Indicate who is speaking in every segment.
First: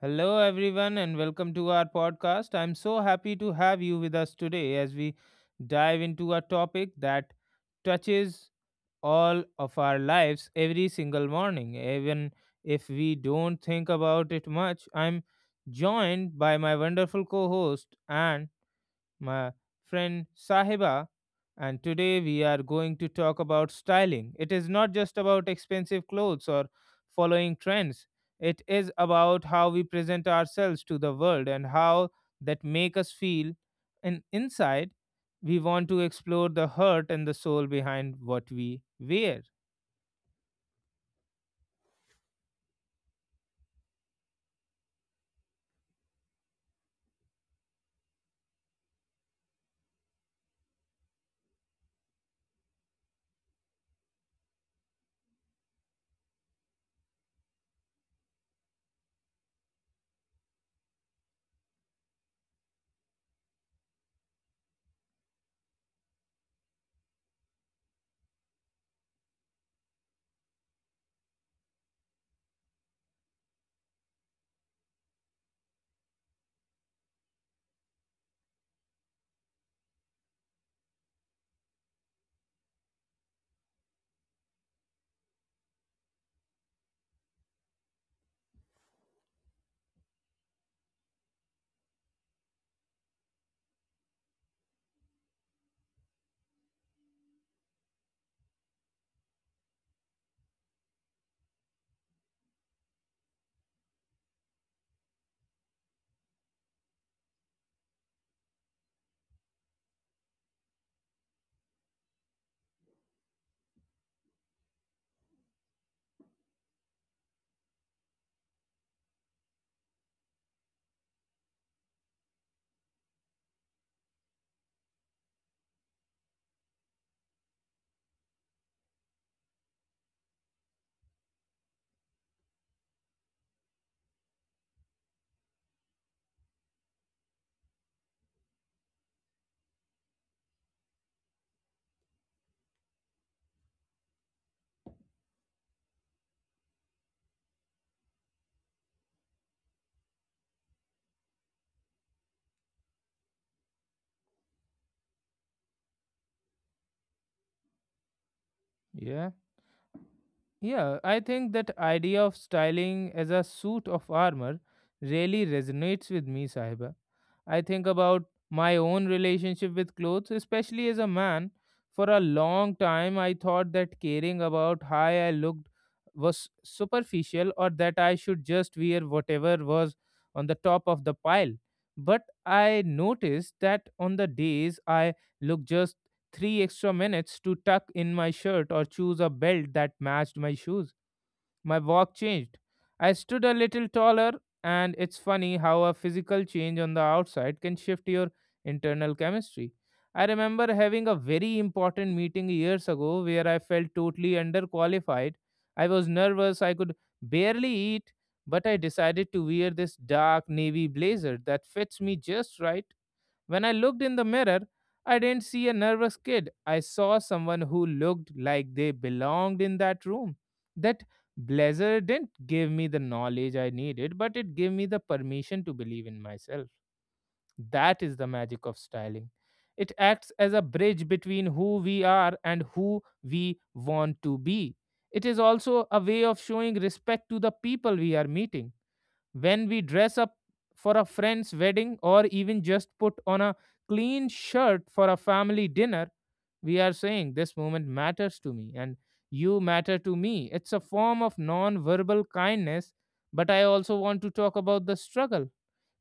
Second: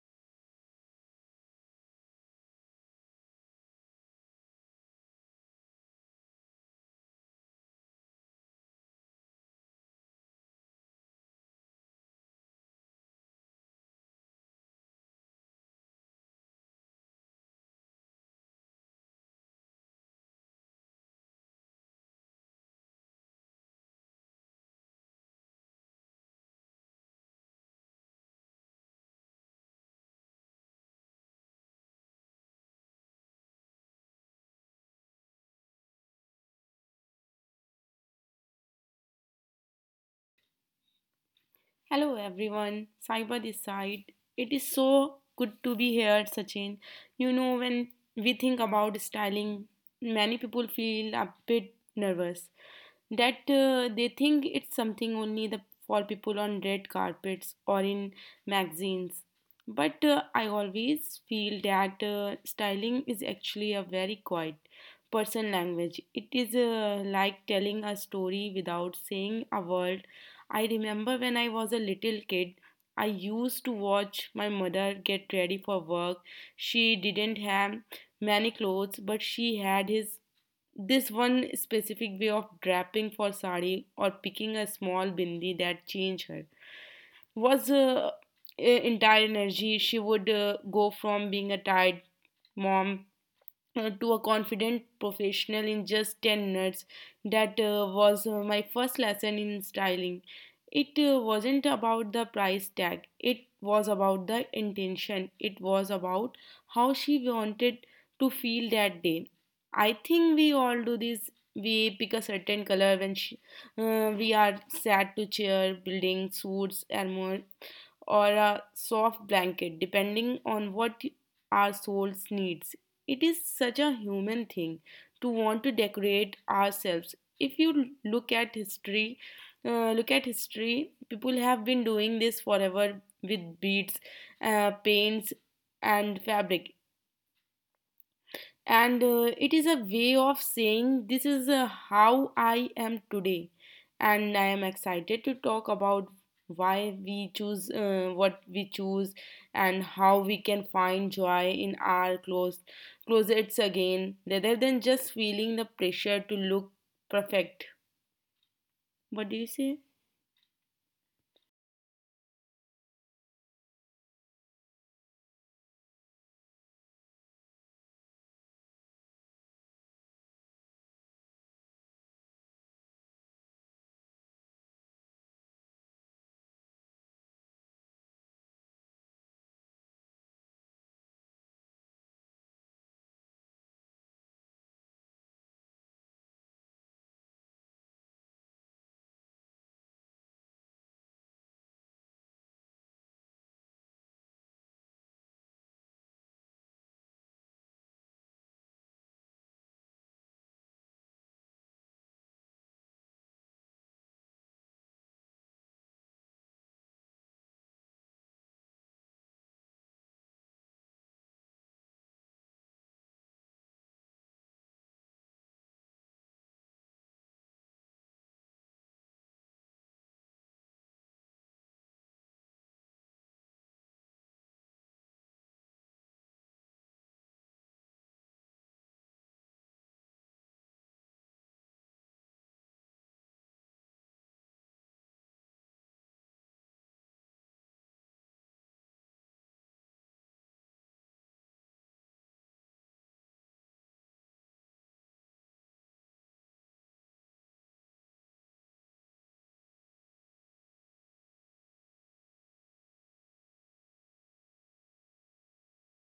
Speaker 1: Hello, everyone, and welcome to our podcast. I'm so happy to have you with us today as we dive into a topic that touches all of our lives every single morning, even if we don't think about it much. I'm joined by my wonderful co host, and my friend Sahiba, and today we are going to talk about styling. It is not just about expensive clothes or following trends. It is about how we present ourselves to the world and how that make us feel. And inside, we want to explore the heart and the soul behind what we wear.
Speaker 2: Hello everyone, Cyber this side. It is so good to be here, Sachin. When we think about styling, many people feel a bit nervous that they think it's something only the for people on red carpets or in magazines. But I always feel that styling is actually a very quiet person language. It is like telling a story without saying a word. I remember when I was a little kid, I used to watch my mother get ready for work. She didn't have many clothes, but she had his this one specific way of draping for sari or picking a small bindi that changed her. Was uh, Entire energy. She would go from being a tired mom to a confident professional in just 10 minutes. That was my first lesson in styling. It wasn't about the price tag, it was about the intention, it was about how she wanted to feel that day. I think we all do this. We pick a certain color when we are sad to cheer, building suits, and more or a soft blanket, depending on what our souls needs. It is such a human thing to want to decorate ourselves. If you look at history, look at history, people have been doing this forever with beads, paints, and fabric and it is a way of saying this is how I am today, and I am excited to talk about why we choose what we choose and how we can find joy in our clothes closets again rather than just feeling the pressure to look perfect. What do you
Speaker 1: Yeah.
Speaker 2: say?
Speaker 1: Yeah, I think that idea of styling as a suit of armor really resonates with me, Sahiba. I think about my own relationship with clothes, especially as a man. For a long time, I thought that caring about how I looked was superficial or that I should just wear whatever was on the top of the pile. But I noticed that on the days I look just three extra minutes to tuck in my shirt or choose a belt that matched my shoes. My walk changed. I stood a little taller, and it's funny how a physical change on the outside can shift your internal chemistry. I remember having a very important meeting years ago where I felt totally underqualified. I was nervous, I could barely eat, but I decided to wear this dark navy blazer that fits me just right when I looked in the mirror, I didn't see a nervous kid. I saw someone who looked like they belonged in that room. That blazer didn't give me the knowledge I needed, but it gave me the permission to believe in myself. That is the magic of styling. It acts as a bridge between who we are and who we want to be. It is also a way of showing respect to the people we are meeting when we dress up for a friend's wedding or even just put on a clean shirt for a family dinner, we are saying this moment matters to me and you matter to me. It's a form of non verbal kindness, but I also want to talk about the struggle.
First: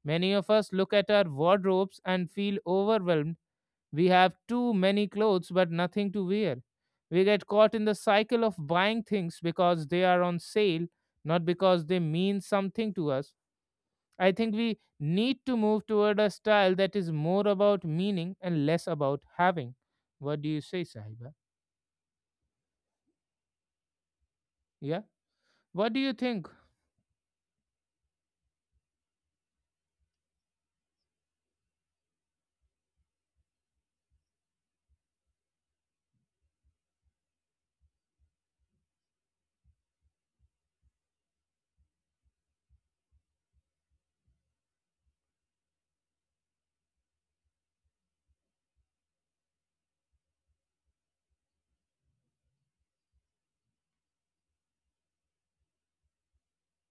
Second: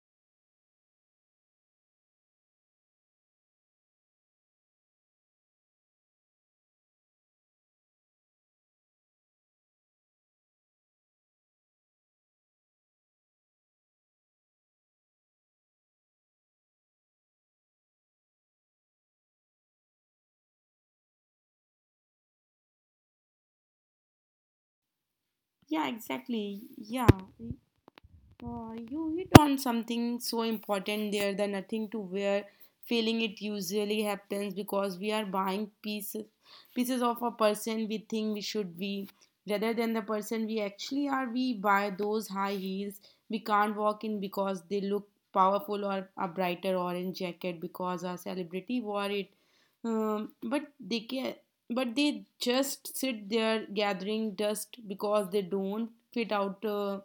Speaker 1: Many of us look at our wardrobes and feel overwhelmed. We have too many clothes but nothing to wear. We get caught in the cycle of buying things because they are on sale, not because they mean something to us. I think we need to move toward a style that is more about meaning and less about having. What do you say, Sahiba? Yeah.
Speaker 2: Yeah,
Speaker 1: What do you think?
Speaker 2: exactly. Yeah. You hit on something so important there, the nothing to wear feeling. It usually happens because we are buying pieces of a person we think we should be rather than the person we actually are. We buy those high heels we can't walk in because they look powerful, or a brighter orange jacket because a celebrity wore it. But they can, but they just sit there gathering dust because they don't fit out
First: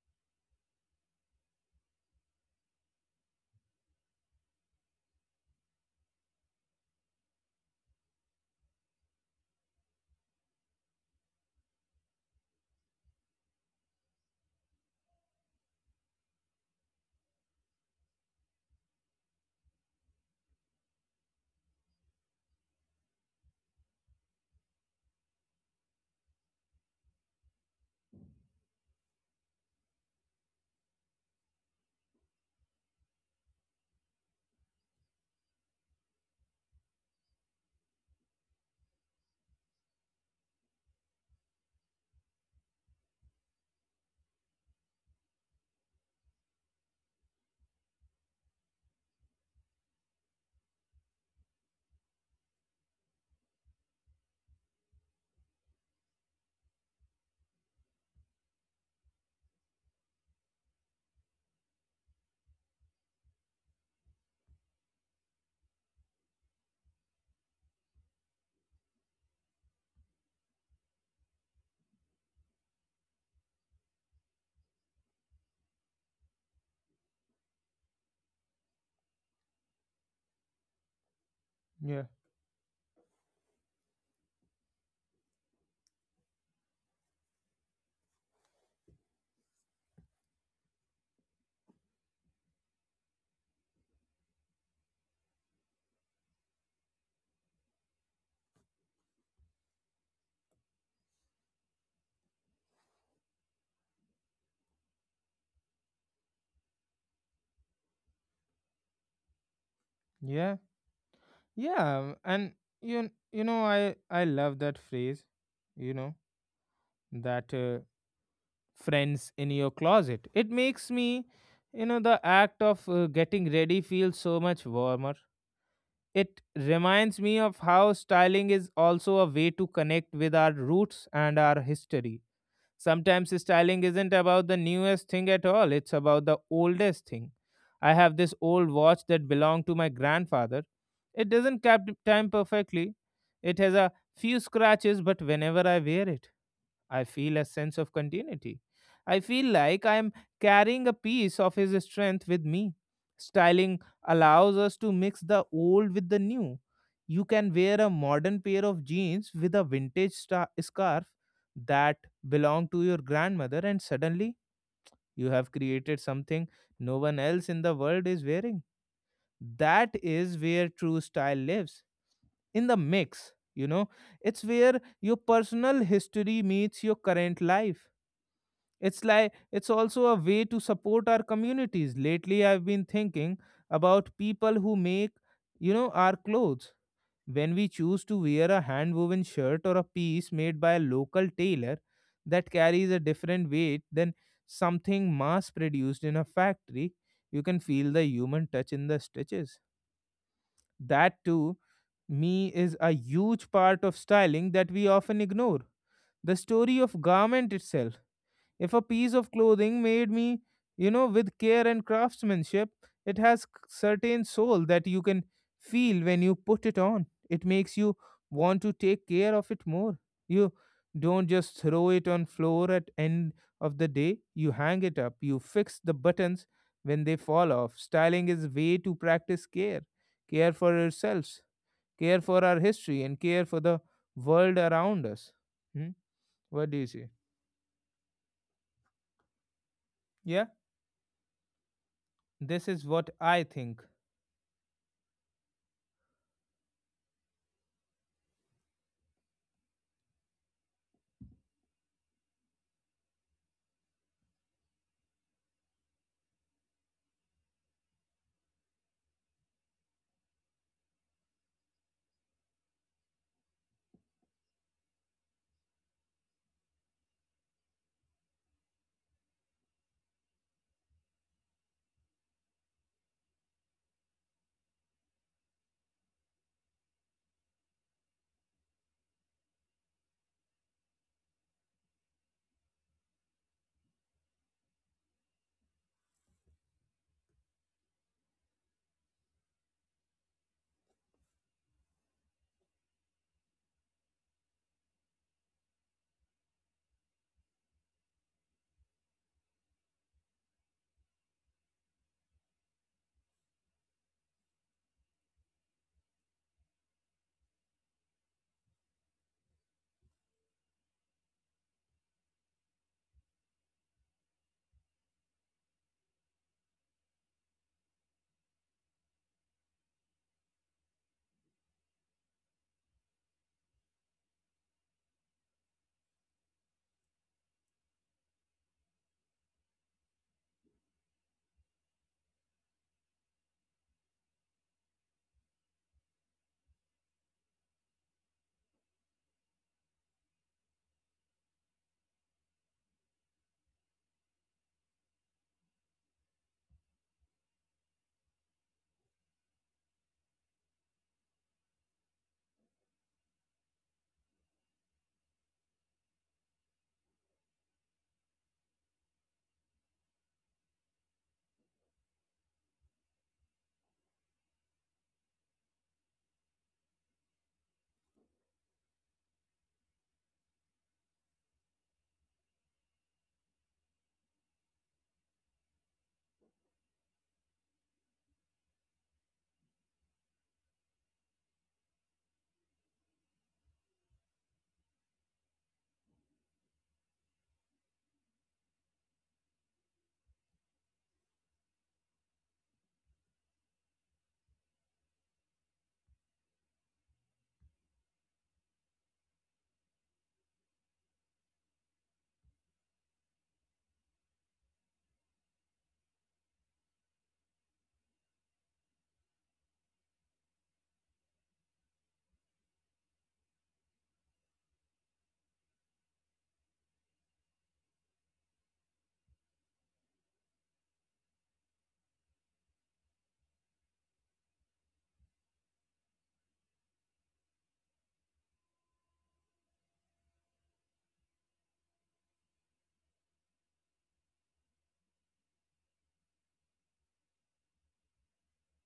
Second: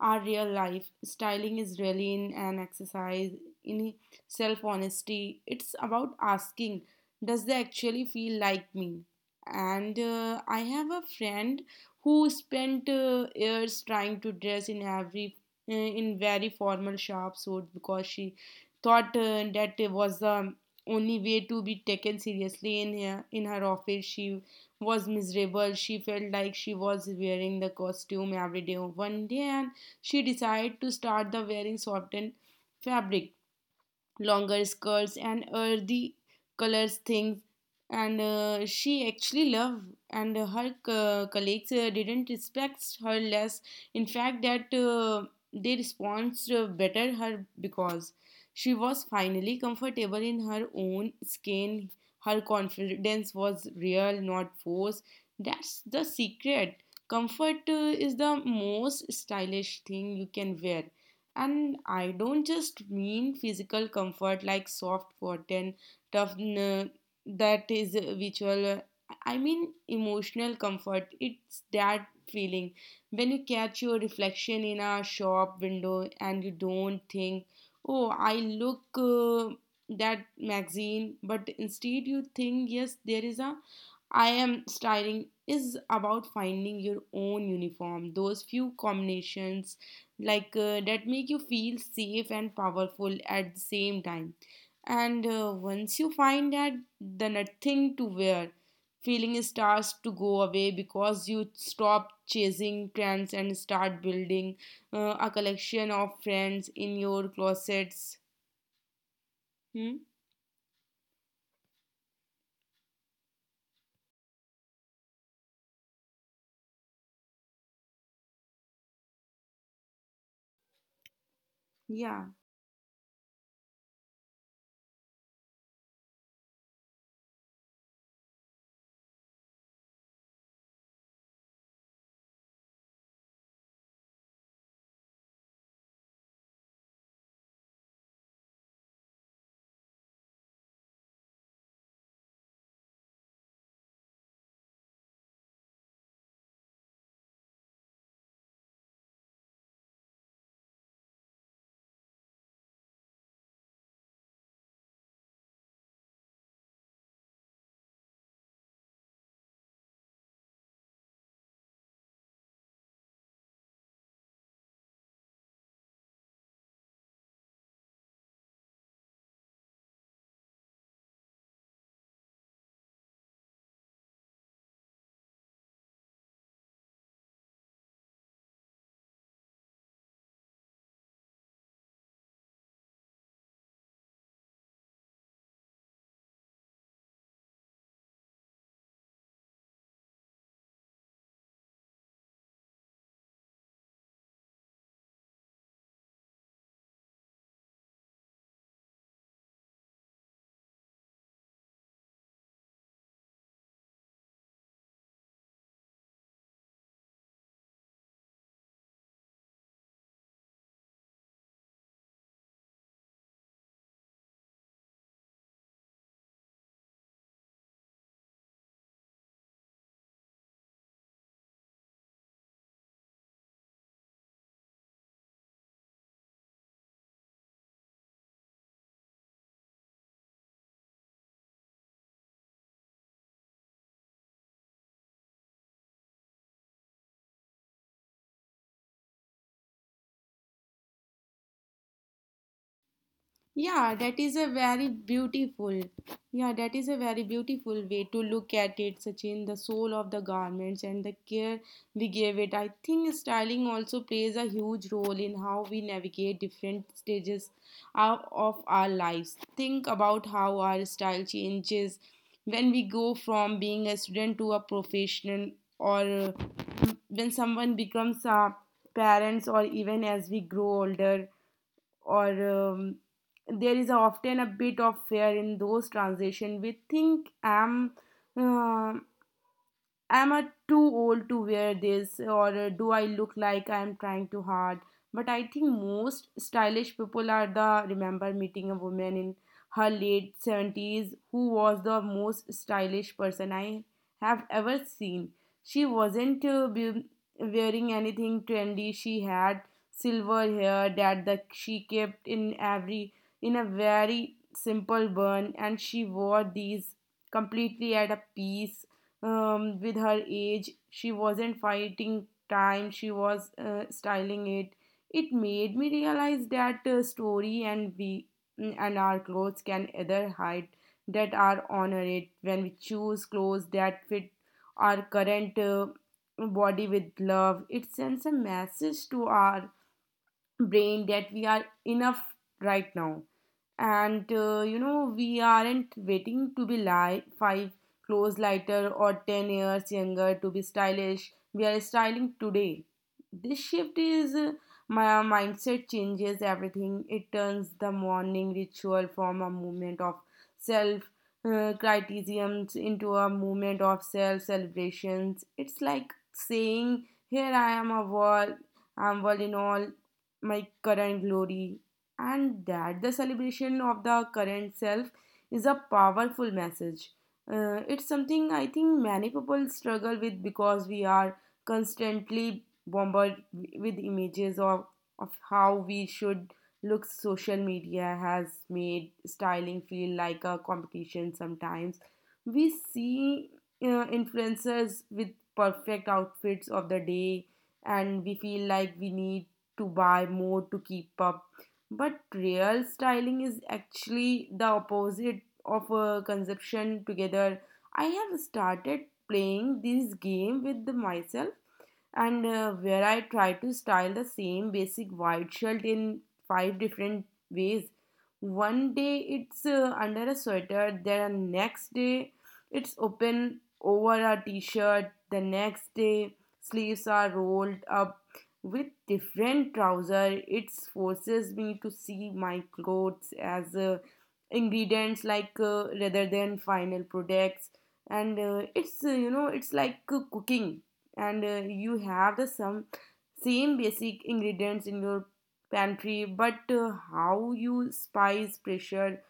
Speaker 2: our real life. Styling is really in an exercise in self honesty. It's about asking, does they actually feel like me? And I have a friend who spent years trying to dress in every in very formal sharp suit because she thought that it was the only way to be taken seriously in her office. She was miserable. She felt like she was wearing the costume every day. One day, she decided to start the wearing softened fabric, longer skirts and earthy colors, things and she actually loved, and her colleagues didn't respect her less. In fact, that they responded better her because she was finally comfortable in her own skin. Her confidence was real, not forced. That's the secret. Comfort is the most stylish thing you can wear, and I don't just mean physical comfort like soft cotton, tough, n- that is visual. I mean emotional comfort. It's that feeling when you catch your reflection in a shop window and you don't think, oh, I look that magazine, but instead you
Speaker 1: Yeah.
Speaker 2: think, yes, there is a I am. Styling is about finding your own uniform, those few combinations that make you feel safe and powerful at the same time, and once you find that, the nothing to wear feeling starts to go away because you stop chasing trends and start building a collection of friends in your closets. Hmm?
Speaker 1: Yeah. Yeah. And you know I love that phrase. You know that friends in your closet. It makes me. The
Speaker 2: Yeah.
Speaker 1: act of getting ready feels so much warmer. It reminds me of how styling is also a way to connect with our roots and our history. Sometimes styling isn't about the newest thing at all, it's about the oldest thing. I have this old watch that belonged to my grandfather. It doesn't cap time perfectly. It has a few scratches, but whenever I wear it, I feel a sense of continuity. I feel like I am carrying a piece of his strength with me. Styling allows us to mix the old with the new. You can wear a modern pair of jeans with a vintage scarf that belonged to your grandmother, and suddenly you have created something no one else in the world is wearing. That is where true style lives, in the mix, you know. It's where your personal history meets your current life. It's like it's also a way to support our communities. Lately, I've been thinking about people who make, you know, our clothes. When we choose to wear a hand woven shirt or a piece made by a local tailor that carries a different weight than something mass produced in a factory, you can feel the human touch in the stitches. That too me is a huge part of styling that we often ignore. The story of garment itself, if a piece of clothing made me, you know, with care and craftsmanship, it has certain soul that you can feel when you put it on. It makes you want to take care of it more. You don't just throw it on floor at end of the day. You hang it up. You fix the buttons when they fall off. Styling is way to practice care. Care for ourselves, care for our history, and care for the world around us. Hmm? What do you say? Yeah? This is what I think.
Speaker 2: Yeah, that is a very beautiful. Yeah, that is a very beautiful way to look at it, Sachin. The soul of the garments and the care we gave it. I think styling also plays a huge role in how we navigate different stages of our lives. Think about how our style changes when we go from being a student to a professional, or when someone becomes a parents, or even as we grow older or um, there is often a bit of fear in those transition. We think I too old to wear this, or do I look like I'm trying too hard? But I think most stylish people are the remember meeting a woman in her late 70s who was the most stylish person I have ever seen. She wasn't wearing anything trendy. She had silver hair that she kept in a very simple bun, and she wore these completely at a piece with her age. She wasn't fighting time, she was styling it. It made me realize that story and we and our clothes can either hide that are honor it. When we choose clothes that fit our current body with love, it sends a message to our brain that we are enough right now, and we aren't waiting to be five clothes lighter or 10 years younger to be stylish. We are styling today. This shift is my mindset changes everything. It turns the morning ritual from a movement of self criticisms into a movement of self celebrations. It's like saying here I am a wall, I'm world in all my current glory, and that the celebration of the current self is a powerful message. It's something I think many people struggle with because we are constantly bombarded with images of how we should look. Social media has made styling feel like a competition sometimes. We see influencers with perfect outfits of the day, and we feel like we need to buy more to keep up. But real styling is actually the opposite of a conception together. I have started playing this game with myself and where I try to style the same basic white shirt in five different ways. One day it's under a sweater, then next day it's open over a t-shirt, the next day sleeves are rolled up with different trousers. It forces me to see my clothes as ingredients rather than final products, and it's like cooking, and you have the some same basic ingredients in your pantry, but how you spice pressure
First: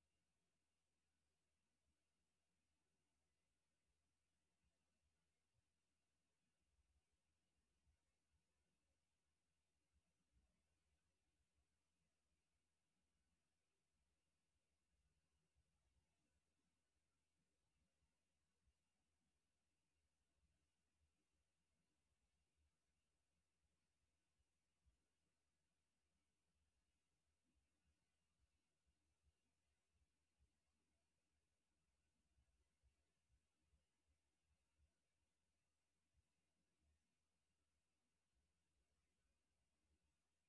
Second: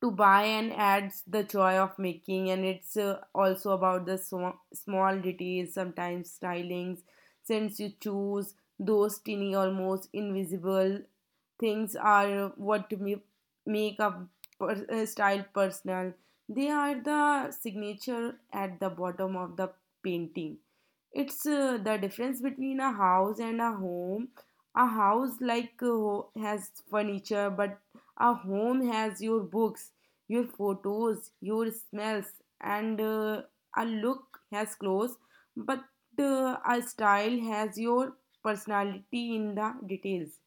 Speaker 2: to buy and adds the joy of making. And it's also about the small details. Sometimes stylings since you choose those tiny almost invisible things are what, to me, make a, per, a style personal. They are the signature at the bottom of the painting. It's the difference between a house and a home. A house has furniture, but a home has your books, your photos, your smells, and a look has clothes. But a style has your personality in the details,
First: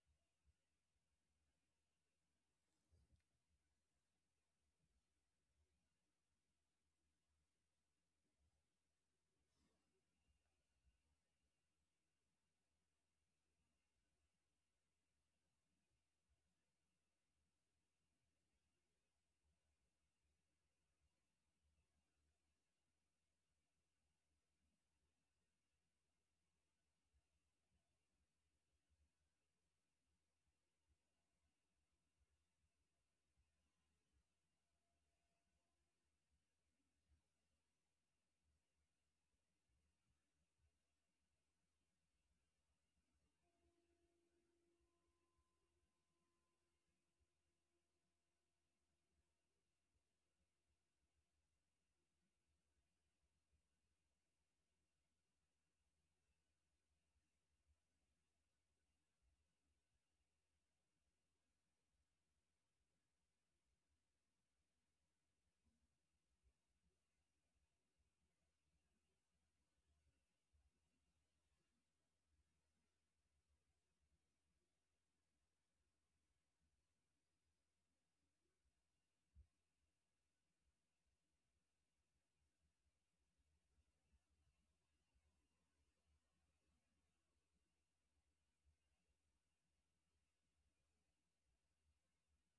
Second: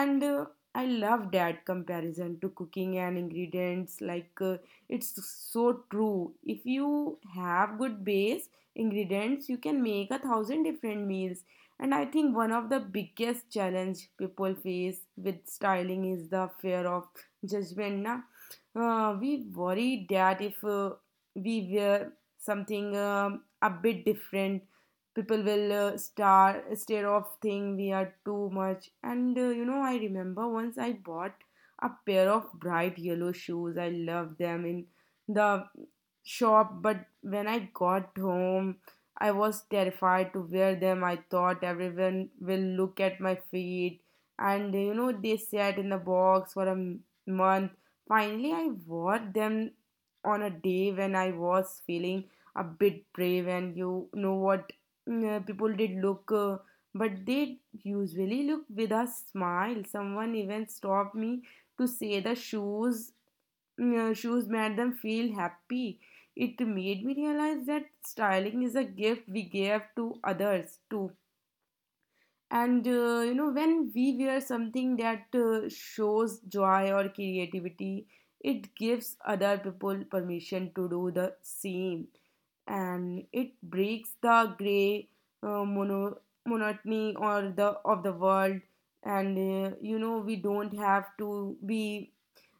Speaker 2: and I love that comparison to cooking and ingredients. It's so true, if you have good base ingredients you can make a thousand different meals. And I think one of the biggest challenge people face with styling is the fear of judgment, na? We worry that if we wear something a bit different, people will stare off think we are too much. And I remember once I bought a pair of bright yellow shoes. I loved them in the shop, but when I got home I was terrified to wear them. I thought everyone will look at my feet, and you know they sat in the box for a month. Finally I wore them on a day when I was feeling a bit brave, and you know what, people did look, but they usually look with a smile. Someone even stopped me to say the shoes made them feel happy. It made me realize that styling is a gift we give to others too. And you know, when we wear something that shows joy or creativity, it gives other people permission to do the same, and it breaks the gray uh, mono, monotony or the of the world. And you know, we don't have to be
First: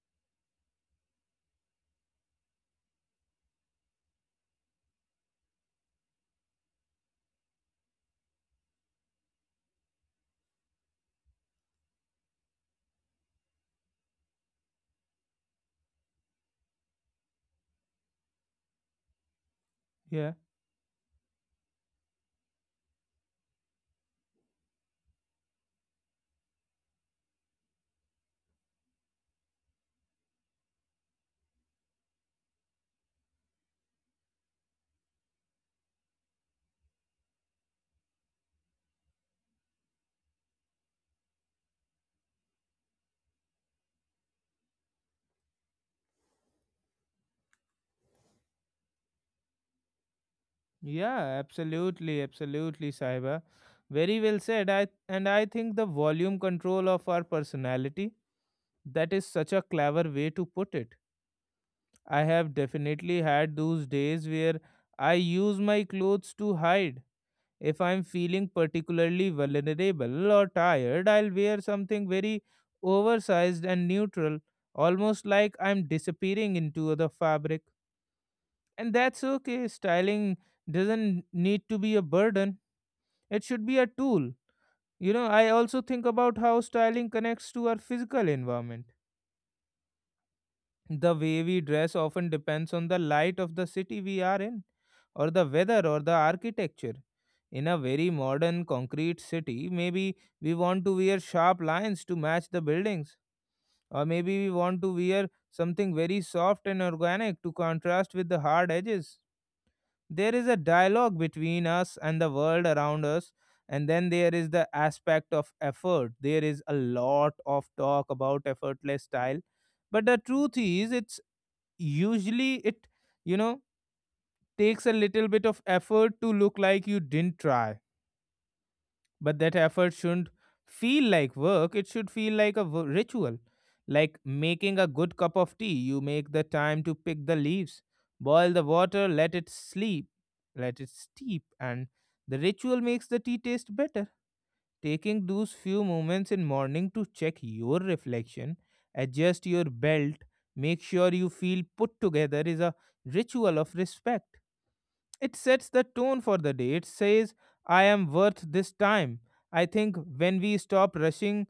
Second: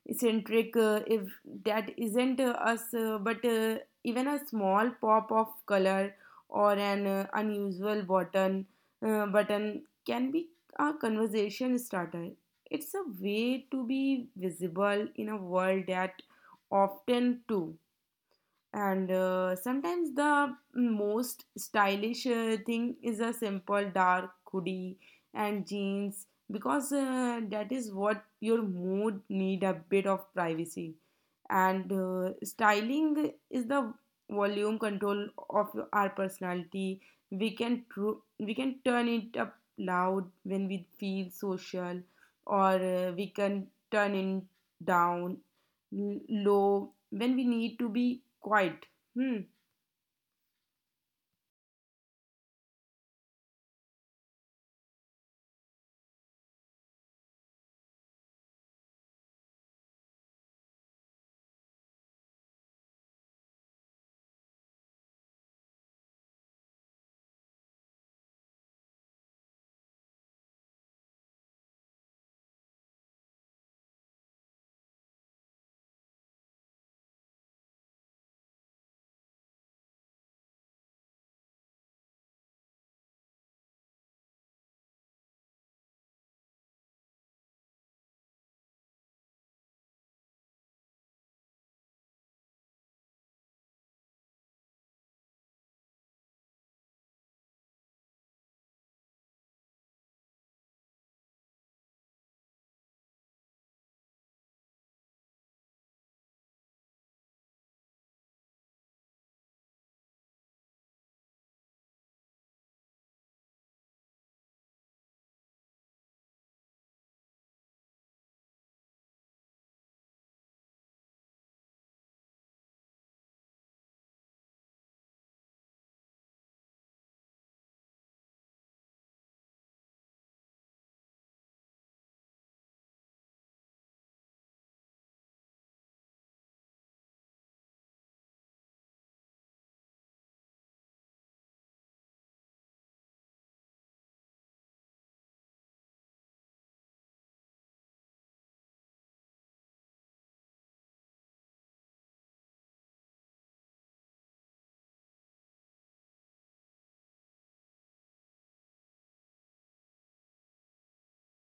Speaker 2: eccentric if that isn't us, but even a small pop of color or an unusual button can be a conversation starter. It's a way to be visible in a world that often too. And
Speaker 1: Yeah.
Speaker 2: sometimes the most stylish thing is a simple dark hoodie and jeans, because that is what your mood need, a bit of privacy. And styling is the volume control of our personality. We can we can turn it up loud when we feel social, or we can turn it down low when we need to be quiet. Hmm.
Speaker 1: Yeah, absolutely, absolutely, Saiba. Very well said. I think the volume control of our personality, that is such a clever way to put it. I have definitely had those days where I use my clothes to hide. If I'm feeling particularly vulnerable or tired, I'll wear something very oversized and neutral, almost like I'm disappearing into the fabric. And that's okay. Styling doesn't need to be a burden, it should be a tool. You know, I also think about how styling connects to our physical environment. The way we dress often depends on the light of the city we are in, or the weather, or the architecture. In a very modern concrete city, maybe we want to wear sharp lines to match the buildings, or maybe we want to wear something very soft and organic to contrast with the hard edges. There is a dialogue between us and the world around us, and then there is the aspect of effort. There is a lot of talk about effortless style, but the truth is, it's usually you know, takes a little bit of effort to look like you didn't try, but that effort shouldn't feel like work, it should feel like a ritual. Like making a good cup of tea, you make the time to pick the leaves, boil the water, let it sleep, let it steep, and the ritual makes the tea taste better. Taking those few moments in morning to check your reflection, adjust your belt, make sure you feel put together is a ritual of respect. It sets the tone for the day. It says, I am worth this time. I think when we stop rushing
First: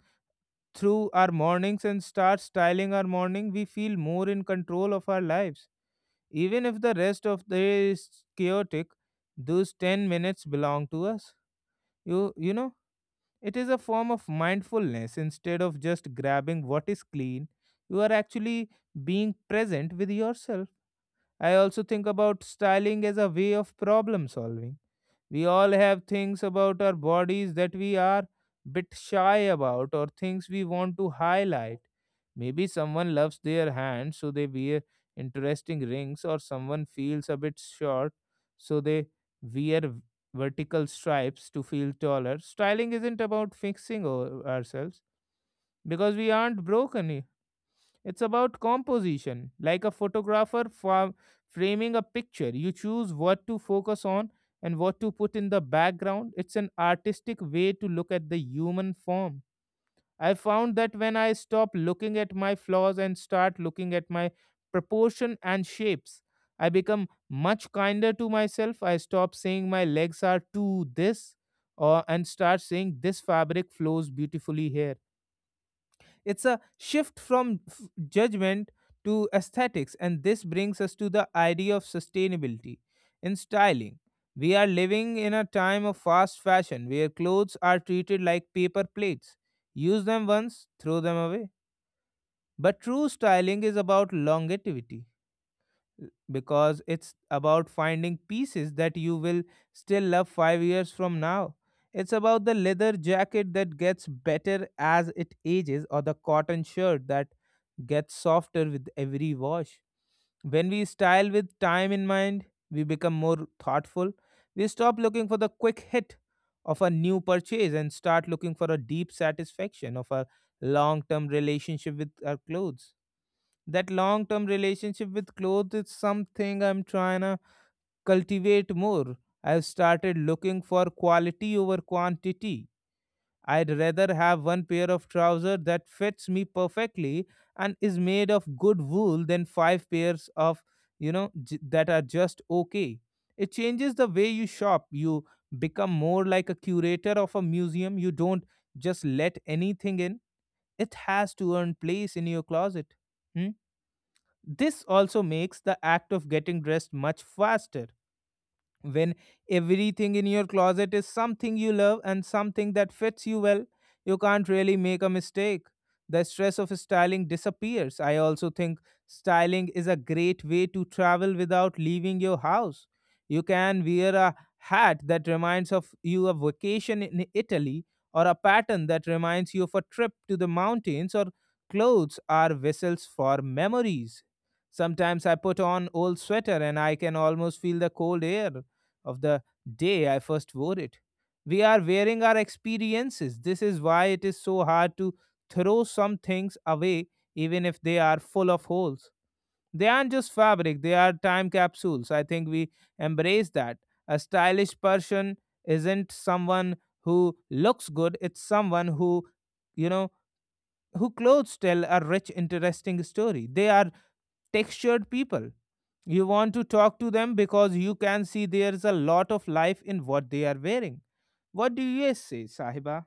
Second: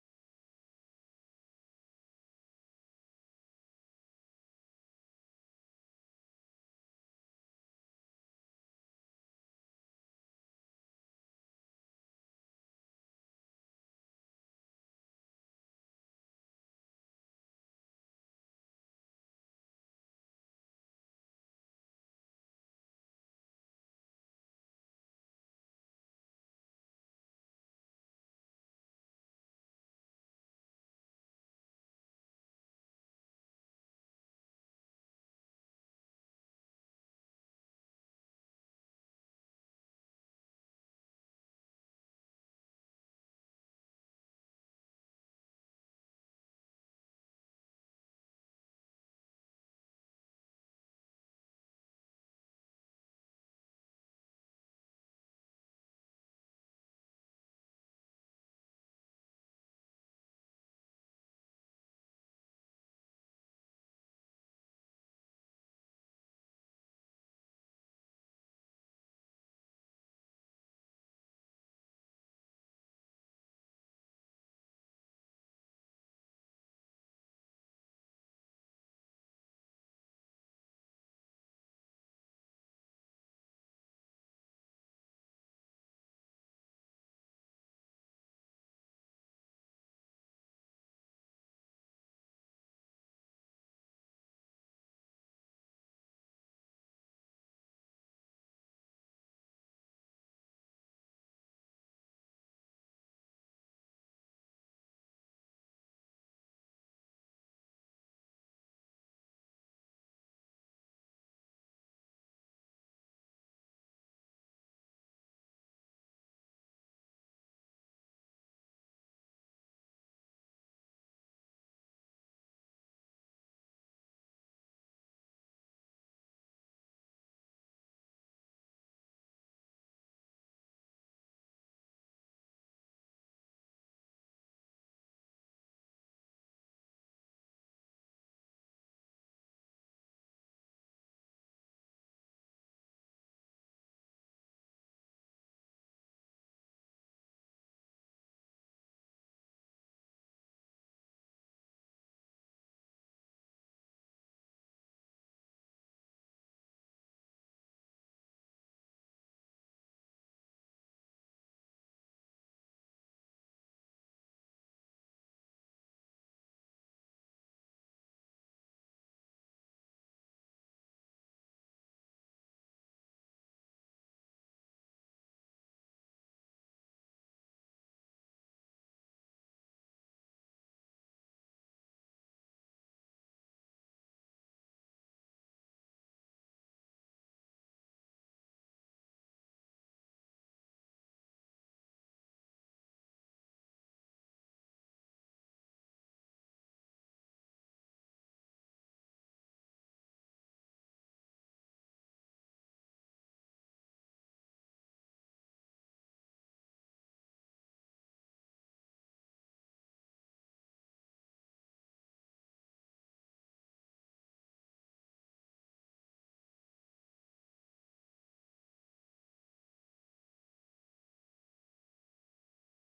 Speaker 1: through our mornings and start styling our morning, we feel more in control of our lives. Even if the rest of the day is chaotic, those 10 minutes belong to us. You, you know, it is a form of mindfulness. Instead of just grabbing what is clean, you are actually being present with yourself. I also think about styling as a way of problem solving. We all have things about our bodies that we are bit shy about or things we want to highlight. Maybe someone loves their hands so they wear interesting rings, or someone feels a bit short so they wear vertical stripes to feel taller. Styling isn't about fixing ourselves because we aren't broken. It's about composition. Like a photographer framing a picture, you choose what to focus on and what to put in the background. It's an artistic way to look at the human form. I found that when I stop looking at my flaws and start looking at my proportion and shapes, I become much kinder to myself. I stop saying my legs are too this or, and start saying this fabric flows beautifully here. It's a shift from judgment to aesthetics, and this brings us to the idea of sustainability in styling. We are living in a time of fast fashion where clothes are treated like paper plates. Use them once, throw them away. But true styling is about longevity because it's about finding pieces that you will still love 5 years from now. It's about the leather jacket that gets better as it ages or the cotton shirt that gets softer with every wash. When we style with time in mind, we become more thoughtful. We stop looking for the quick hit of a new purchase and start looking for a deep satisfaction of a long term relationship with our clothes. That long term relationship with clothes is something I'm trying to cultivate more. I've started looking for quality over quantity. I'd rather have one pair of trousers that fits me perfectly and is made of good wool than five pairs of, that are just okay. It changes the way you shop. You become more like a curator of a museum. You don't just let anything in, it has to earn place in your closet. Hmm. This also makes the act of getting dressed much faster when everything in your closet is something you love and something that fits you well, you can't really make a mistake. The stress of styling disappears. I also think styling is a great way to travel without leaving your house. You can wear a hat that reminds of you of vacation in Italy or a pattern that reminds you of a trip to the mountains. Or clothes are vessels for memories. Sometimes I put on old sweater and I can almost feel the cold air of the day I first wore it. We are wearing our experiences. This is why it is so hard to throw some things away, even if they are full of holes. They aren't just fabric, they are time capsules. I think we embrace that. A stylish person isn't someone who looks good, it's someone you know, who clothes tell a rich, interesting story. They are textured people. You want to talk to them because you can see there's a lot of life in what they are wearing. What do you say, Sahiba?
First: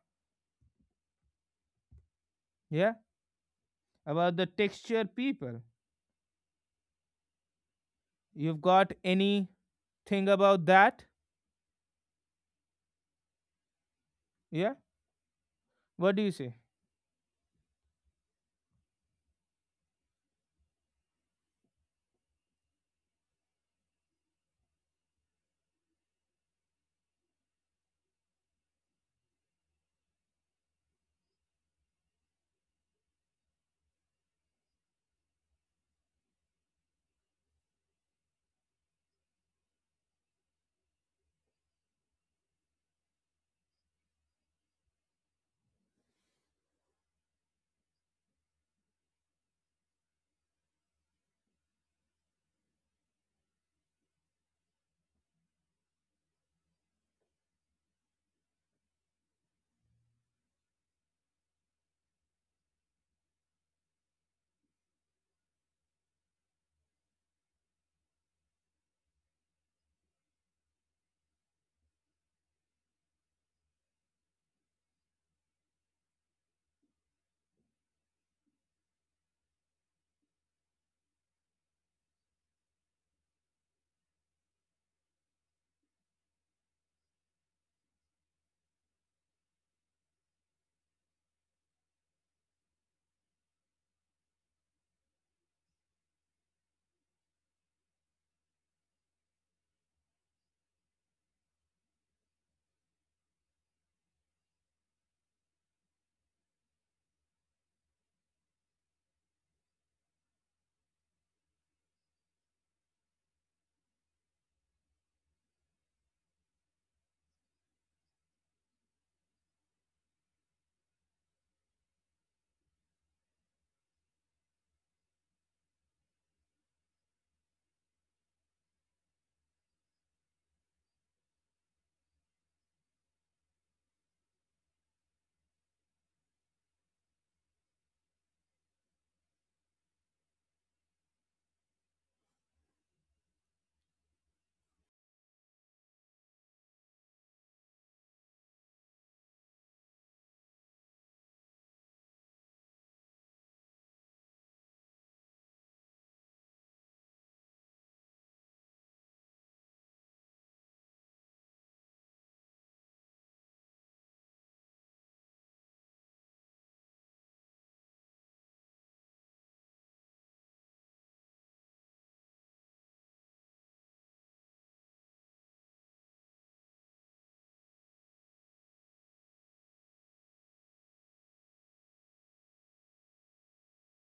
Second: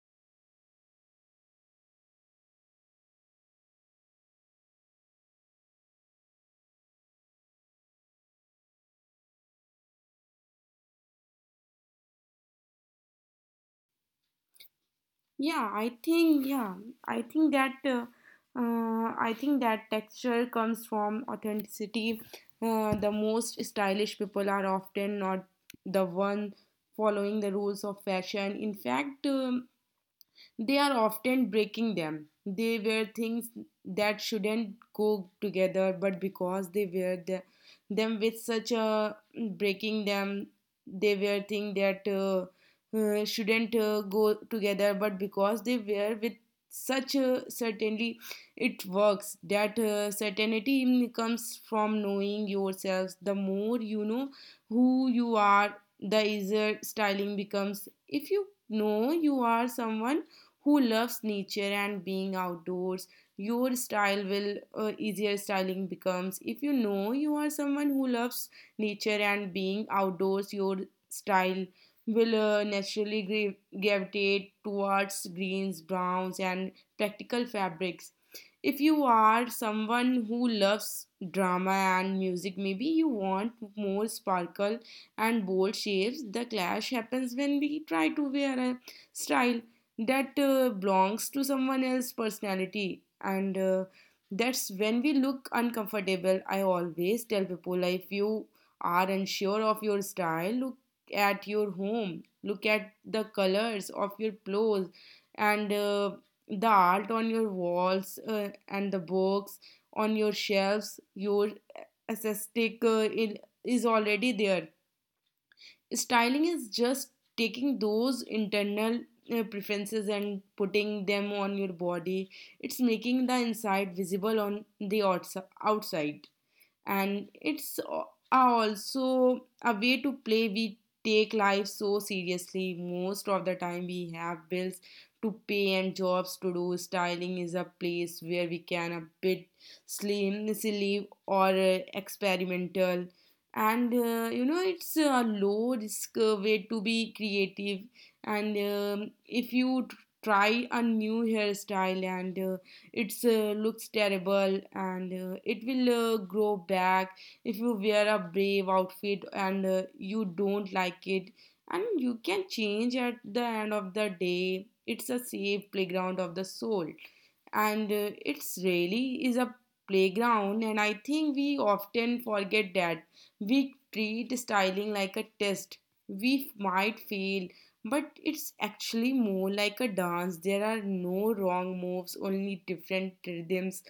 Speaker 1: Yeah, about the textured people. You've got anything about that? Yeah,
Speaker 2: Yeah, i
Speaker 1: what do you
Speaker 2: think
Speaker 1: say?
Speaker 2: yeah i think that uh, I think that texture comes from authenticity. The most stylish people are often not the one following the rules of fashion. In fact, they are often breaking them. They wear things that shouldn't go together, but because they wear them with such a breaking them, they wear things that shouldn't go together, but because they wear with such certainly it works. That certainty comes from knowing yourselves. The more you know who you are, the easier styling becomes. If you know you are someone who loves nature and being outdoors, your style will easier styling becomes if you know you are someone who loves nature and being outdoors your style will naturally gravitate towards greens, browns, and practical fabrics. If you are someone who loves drama and music, maybe you want more sparkle and bold shapes. The clash happens when we try to wear a style that belongs to someone else's personality, and that's when we look uncomfortable. I always tell people, like, if you are unsure of your style, look at your home, look at the colors of your clothes, and the art on your walls, and the books on your shelves. Your aesthetic is already there. Styling is just taking those internal preferences and putting them on your body. It's making the inside visible on the outside. and it's a- Also a way to play. We take life so seriously most of the time. We have bills to pay and jobs to do. Styling is a place where we can a bit slim silly or experimental, and you know, it's a low risk way to be creative. And if you try a new hairstyle and it looks terrible, and it will grow back. If you wear a brave outfit and you don't like it, and you can change at the end of the day. It's a safe playground of the soul, and it's really is a playground, and I think we often forget that. We treat styling like a test we might fail, but it's actually more like a dance. There are no wrong moves, only different rhythms.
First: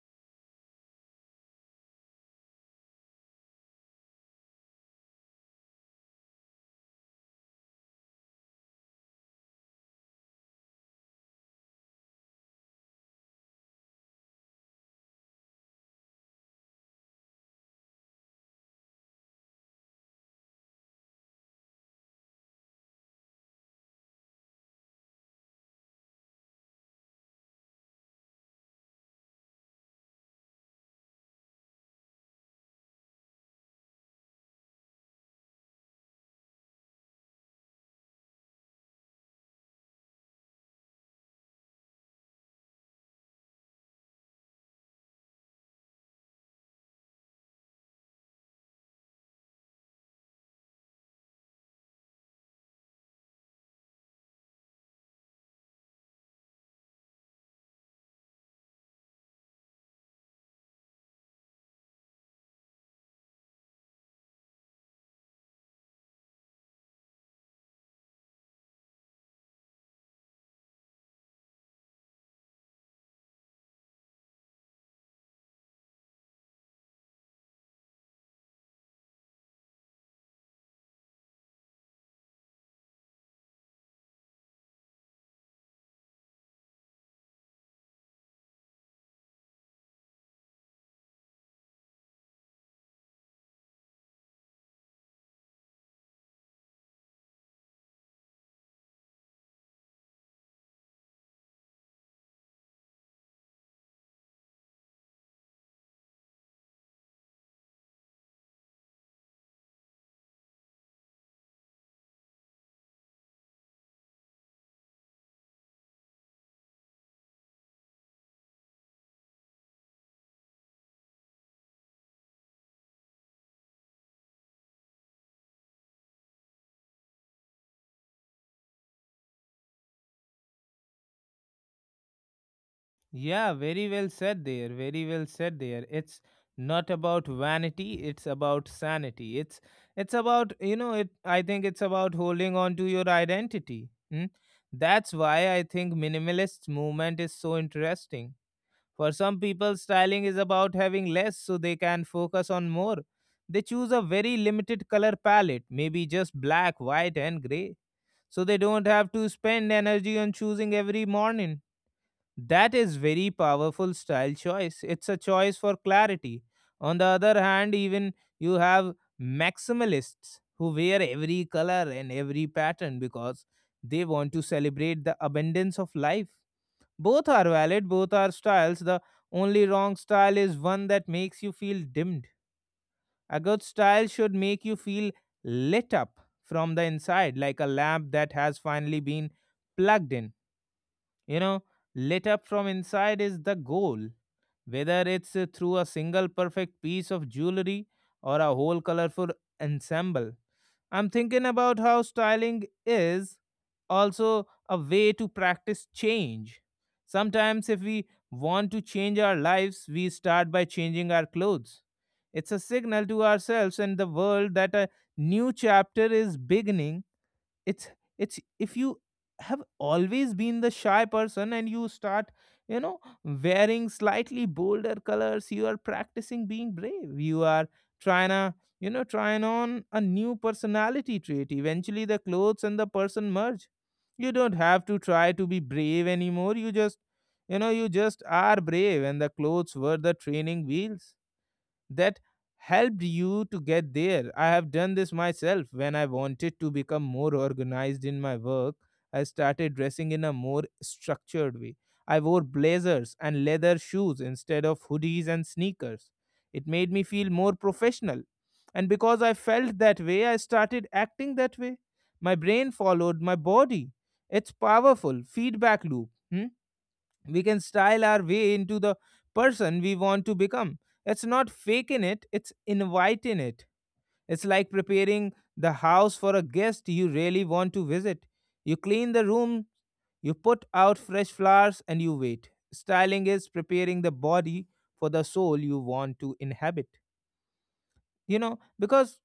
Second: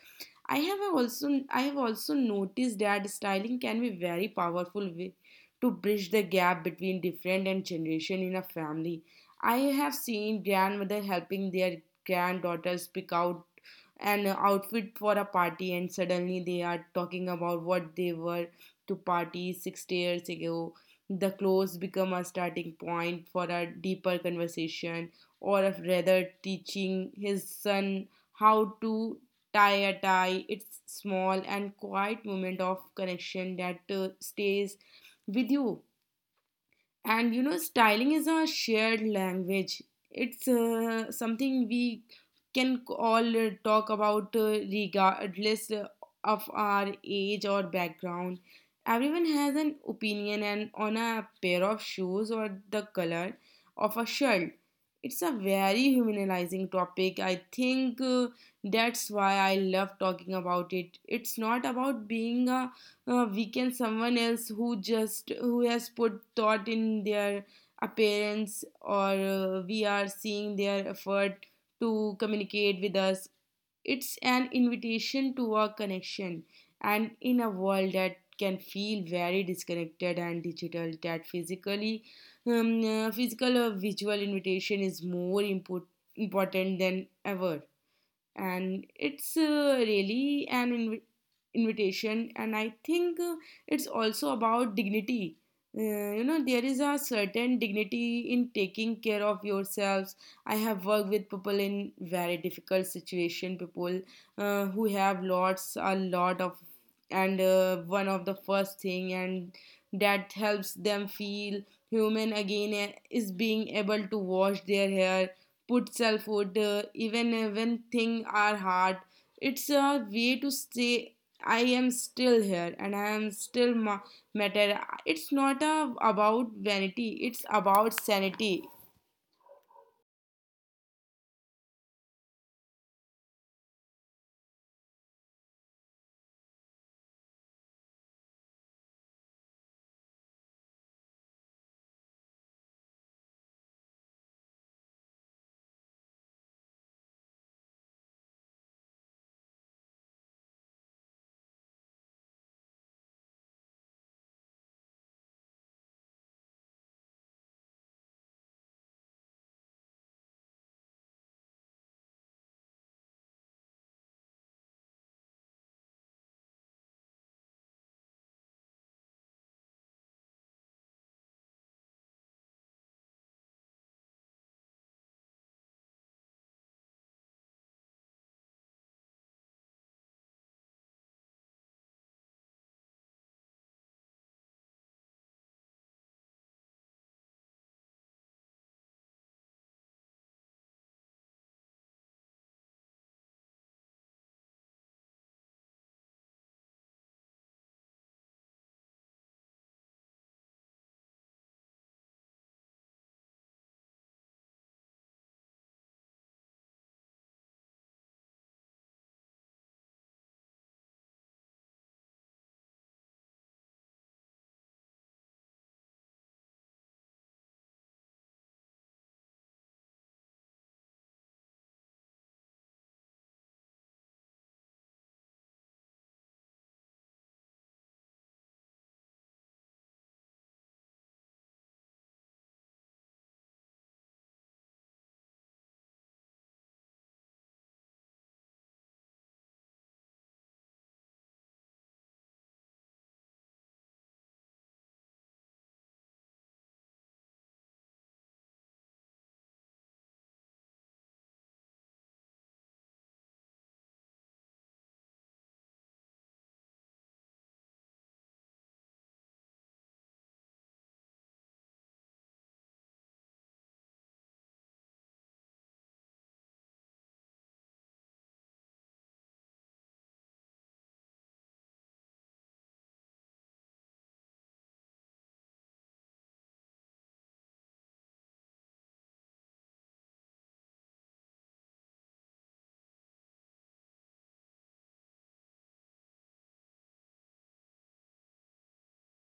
Speaker 2: I have also noticed that styling can be very powerful way to bridge the gap between different and generation in a family. I have seen grandmother helping their granddaughters pick out an outfit for a party, and suddenly they are talking about what they were to party 60 years ago. The clothes become a starting point for a deeper conversation, or rather teaching his son how to tie a tie. It's small and quiet moment of connection that stays with you. And you know, styling is a shared language. It's something we can all talk about, regardless of our age or background. Everyone has an opinion and on a pair of shoes or the color of a shirt. It's a very humanizing topic. I think that's why I love talking about it. It's not about being a we can someone else who just who has put thought in their appearance, or we are seeing their effort to communicate with us. It's an invitation to a connection, and in a world that can feel very disconnected and digital, that physical or visual invitation is more important than ever. And it's really an invitation. And I think it's also about dignity. You know, there is a certain dignity in taking care of yourselves. I have worked with people in very difficult situation, people who have lots a lot of, and one of the first thing and that helps them feel human again, is being able to wash their hair. Put our food, even when things are hard, it's a way to say I am still here and I am still matter. It's not about vanity, it's about sanity.
Speaker 1: Yeah, very well said there. Very well said there. It's not about vanity, it's about sanity. It's about, you know, it I think it's about holding on to your identity. Hmm? That's why I think minimalist movement is so interesting. For some people, styling is about having less so they can focus on more. They choose a very limited color palette, maybe just black, white, and gray, so they don't have to spend energy on choosing every morning. That is very powerful style choice. It's a choice for clarity. On the other hand, even you have maximalists who wear every color and every pattern because they want to celebrate the abundance of life. Both are valid, both are styles. The only wrong style is one that makes you feel dimmed. A good style should make you feel lit up from the inside, like a lamp that has finally been plugged in you know, Lit up from inside is the goal, whether it's through a single perfect piece of jewelry or a whole colorful ensemble. I'm thinking about how styling is also a way to practice change. Sometimes, if we want to change our lives, we start by changing our clothes. It's a signal to ourselves and the world that a new chapter is beginning. It's it's if you have always been the shy person and you start you know wearing slightly bolder colors, you are practicing being brave. You are trying to you know trying on a new personality trait. Eventually the clothes and the person merge. You don't have to try to be brave anymore. You just are brave, and the clothes were the training wheels that helped you to get there. I have done this myself when I wanted to become more organized in my work. I started dressing in a more structured way. I wore blazers and leather shoes instead of hoodies and sneakers. It made me feel more professional. And because I felt that way, I started acting that way. My brain followed my body. It's powerful feedback loop. Hmm? We can style our way into the person we want to become. It's not faking it, it's inviting it. It's like preparing the house for a guest you really want to visit. You clean the room, you put out fresh flowers, and you wait. Styling is preparing the body for the soul you want to inhabit. You know, because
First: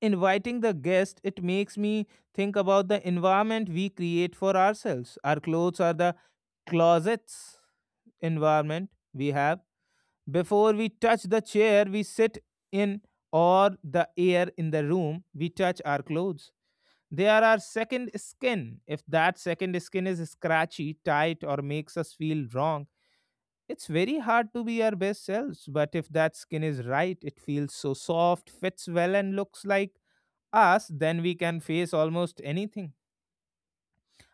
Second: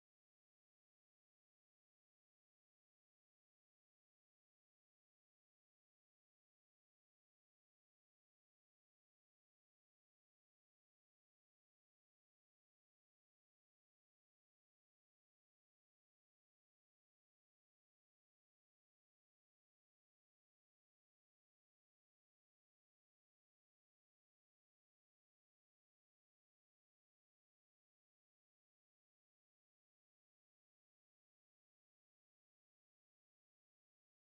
Speaker 1: inviting the guest, it makes me think about the environment we create for ourselves. Our clothes are the closets environment we have. Before we touch the chair we sit in or the air in the room, we touch our clothes. They are our second skin. If that second skin is scratchy, tight, or makes us feel wrong, it's very hard to be our best selves, but if that skin is right, it feels so soft, fits well, and looks like us, then we can face almost anything.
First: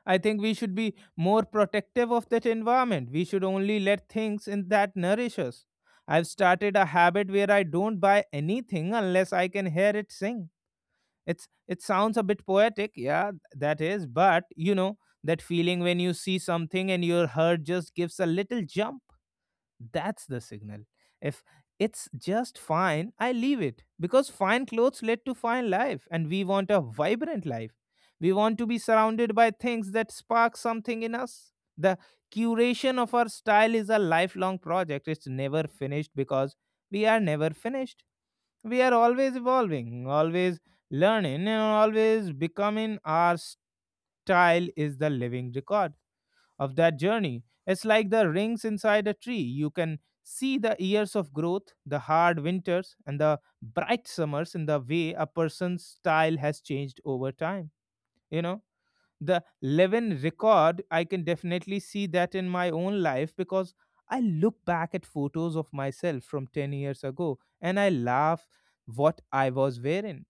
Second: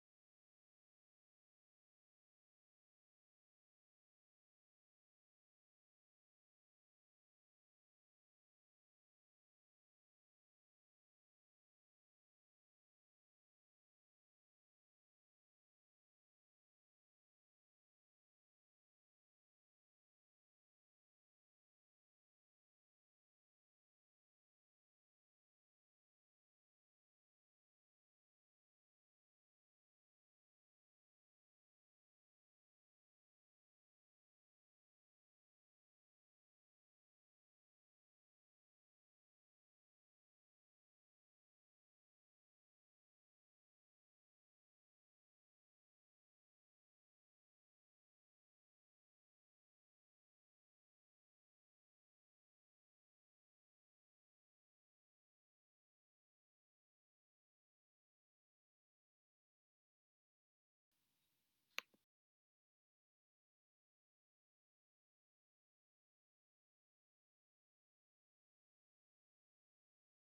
Speaker 1: I think we should be more protective of that environment. We should only let things in that nourish us. I've started a habit where I don't buy anything unless I can hear it sing. It sounds a bit poetic, yeah, that is, but that feeling when you see something and your heart just gives a little jump. That's the signal. If it's just fine, I leave it because fine clothes lead to fine life, and we want a vibrant life. We want to be surrounded by things that spark something in us. The curation of our style is a lifelong project. It's never finished because we are never finished. We are always evolving, always learning, and always becoming. Our style is the living record of that journey. It's like the rings inside a tree. You can see the years of growth, the hard winters, and the bright summers in the way a person's style has changed over time. You know, the Levin record, I can definitely see that in my own life because I look back at photos of myself from 10 years ago and I laugh what I was wearing,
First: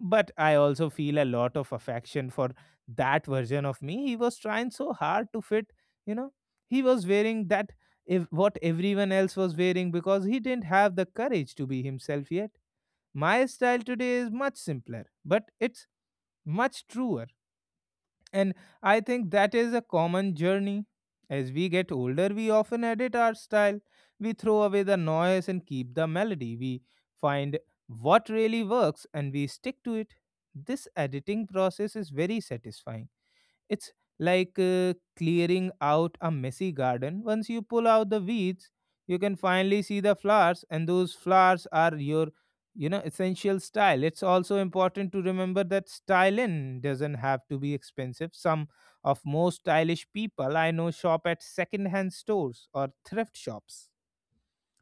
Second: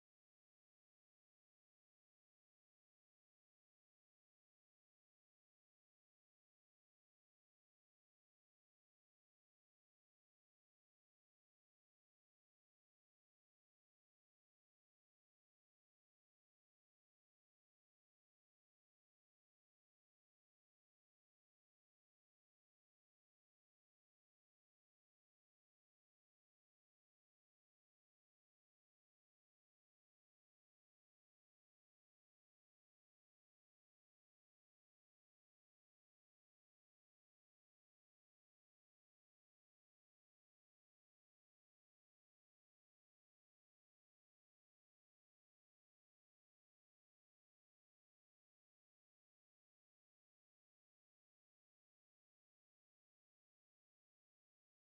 Speaker 1: but I also feel a lot of affection for that version of me. He was trying so hard to fit, you know. He was wearing that if what everyone else was wearing because he didn't have the courage to be himself yet. My style today is much simpler, but it's much truer, and I think that is a common journey. As we get older, we often edit our style. We throw away the noise and keep the melody. We find what really works and we stick to it. This editing process is very satisfying. It's like clearing out a messy garden. Once you pull out the weeds, you can finally see the flowers, and those flowers are your essential style. It's also important to remember that styling doesn't have to be expensive. Some of most stylish people I know shop at secondhand stores or thrift shops.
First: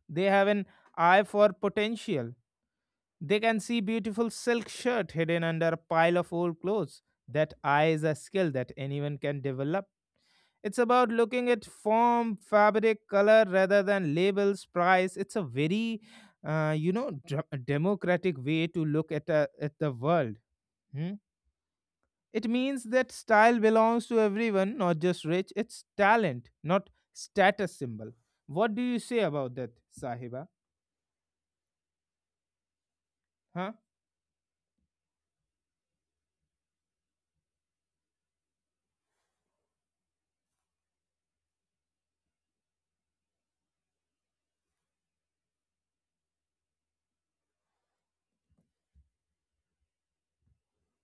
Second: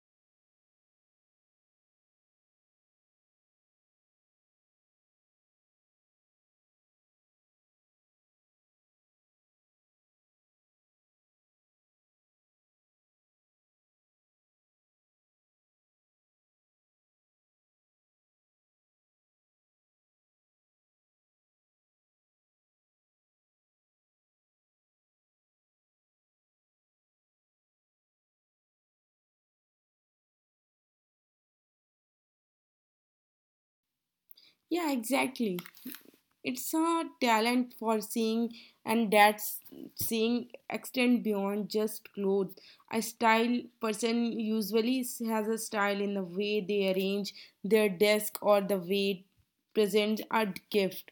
Speaker 1: They have an eye for potential. They can see beautiful silk shirt hidden under a pile of old clothes. That eye is a skill that anyone can develop. It's about looking at form, fabric, color rather than labels, price. It's a very, democratic way to look at the world. Hmm? It means that style belongs to everyone, not just rich. It's talent, not status symbol. What do you say about that, Sahiba? Huh?
Speaker 2: Yeah, exactly. It's a talent for seeing, and that's seeing extend beyond just clothes. A style person usually has a style in the way they arrange their desk, or the way present a gift,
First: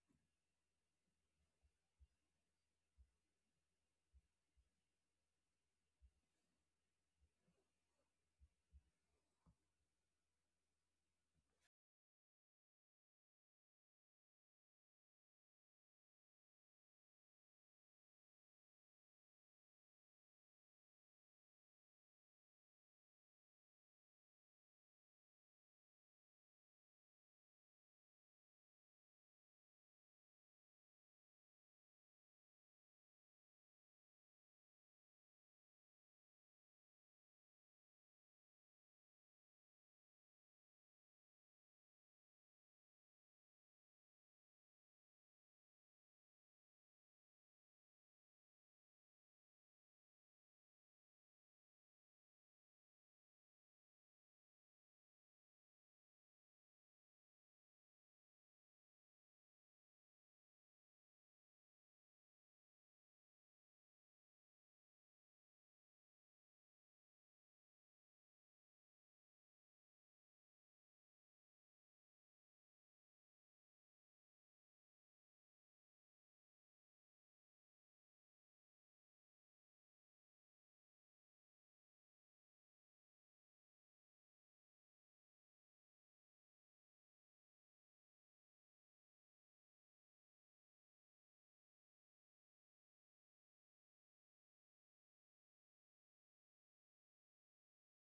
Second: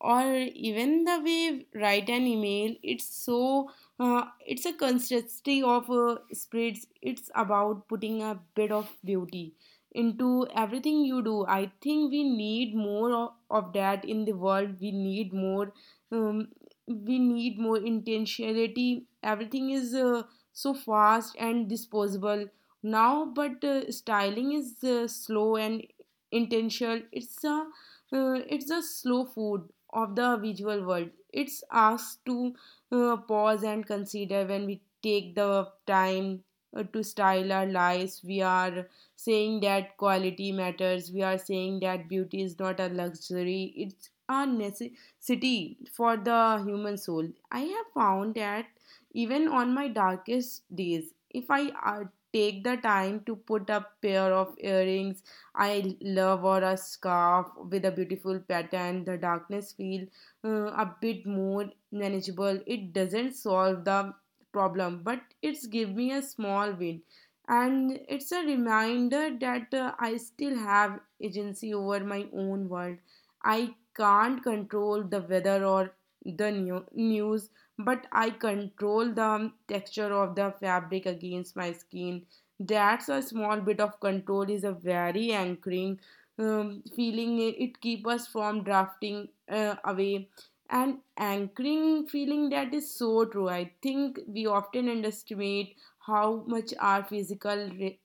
Speaker 2: or even the way write an email. It's so it's a consistency of spreads. It's about putting a bit of beauty into everything you do. I think we need more of that in the world. We need more um, we need more intentionality. Everything is so fast and disposable now, but styling is slow and intentional. It's a it's a slow food of the visual world. It's us to pause and consider. When we take the time to style our lives, we are saying that quality matters. We are saying that beauty is not a luxury. It's a necessity for the human soul. I have found that even on my darkest days, if I take the time to put a pair of earrings I love, or a scarf with a beautiful pattern, the darkness feel a bit more manageable. It doesn't solve the problem, but it's give me a small win. And it's a reminder that I still have agency over my own world. I can't control the weather or the news, but I control the texture of the fabric against my skin. That's a small bit of control is a very anchoring feeling. It keeps us from drafting away. And anchoring feeling, that is so true. I think we often underestimate how much our physical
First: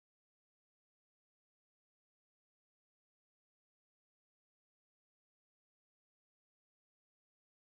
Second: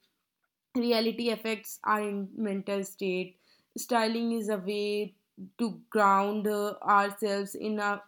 Speaker 2: reality affects our mental state. Styling is a way to ground ourselves in a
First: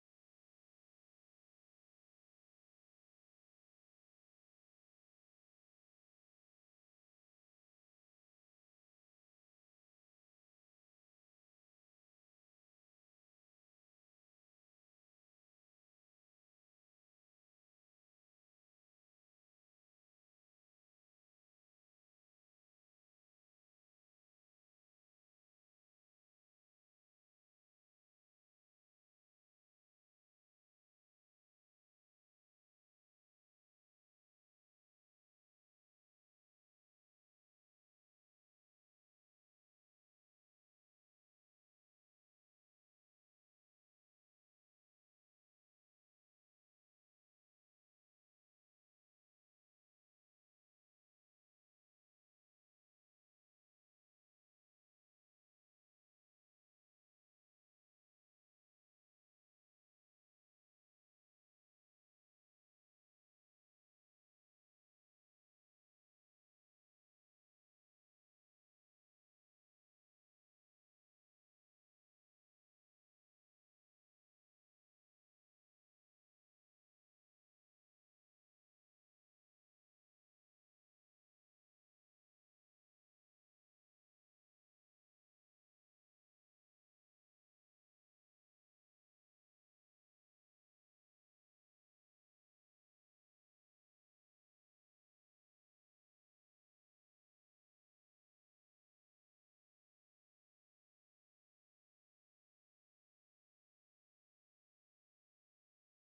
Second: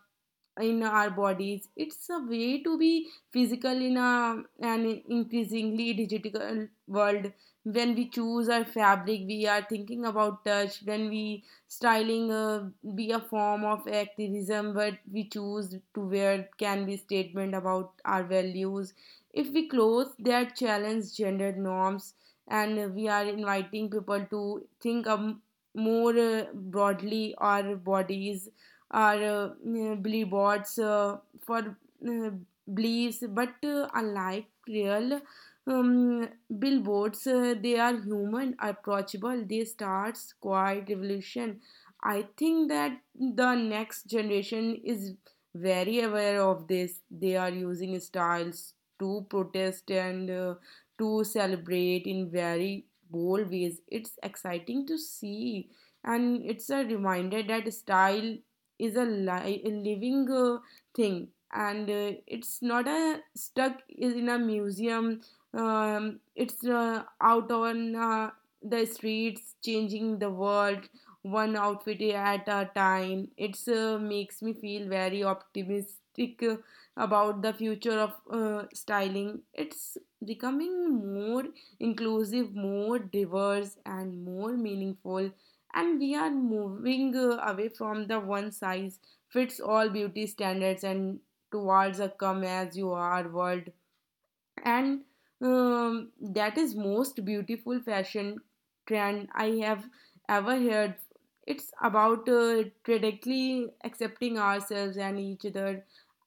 Speaker 2: in our bodies. It's a way to be physical in a an increasingly digital world. When we choose our fabric, we are thinking about touch. When we styling be a form of activism, but we choose to wear can be statement about our values. If we clothes, they are challenge gender norms, and we are inviting people to think more broadly our bodies, or billboards for uh, beliefs, but unlike real um, billboards, they are human, approachable. They start quiet revolution. I think that the next generation is very aware of this. They are using styles to protest and to celebrate in very bold ways. It's exciting to see, and it's a reminder that style is a, a living thing, and it's not a stuck in a museum. It's out on the streets changing the world one outfit at a time. It's makes me feel very optimistic about the future of styling. It's becoming more inclusive, more diverse, and more meaningful, and we are moving away from the one size fits all beauty standards and towards a come as you are world. And that is most beautiful fashion trend I have ever heard. It's about radically accepting ourselves and each other.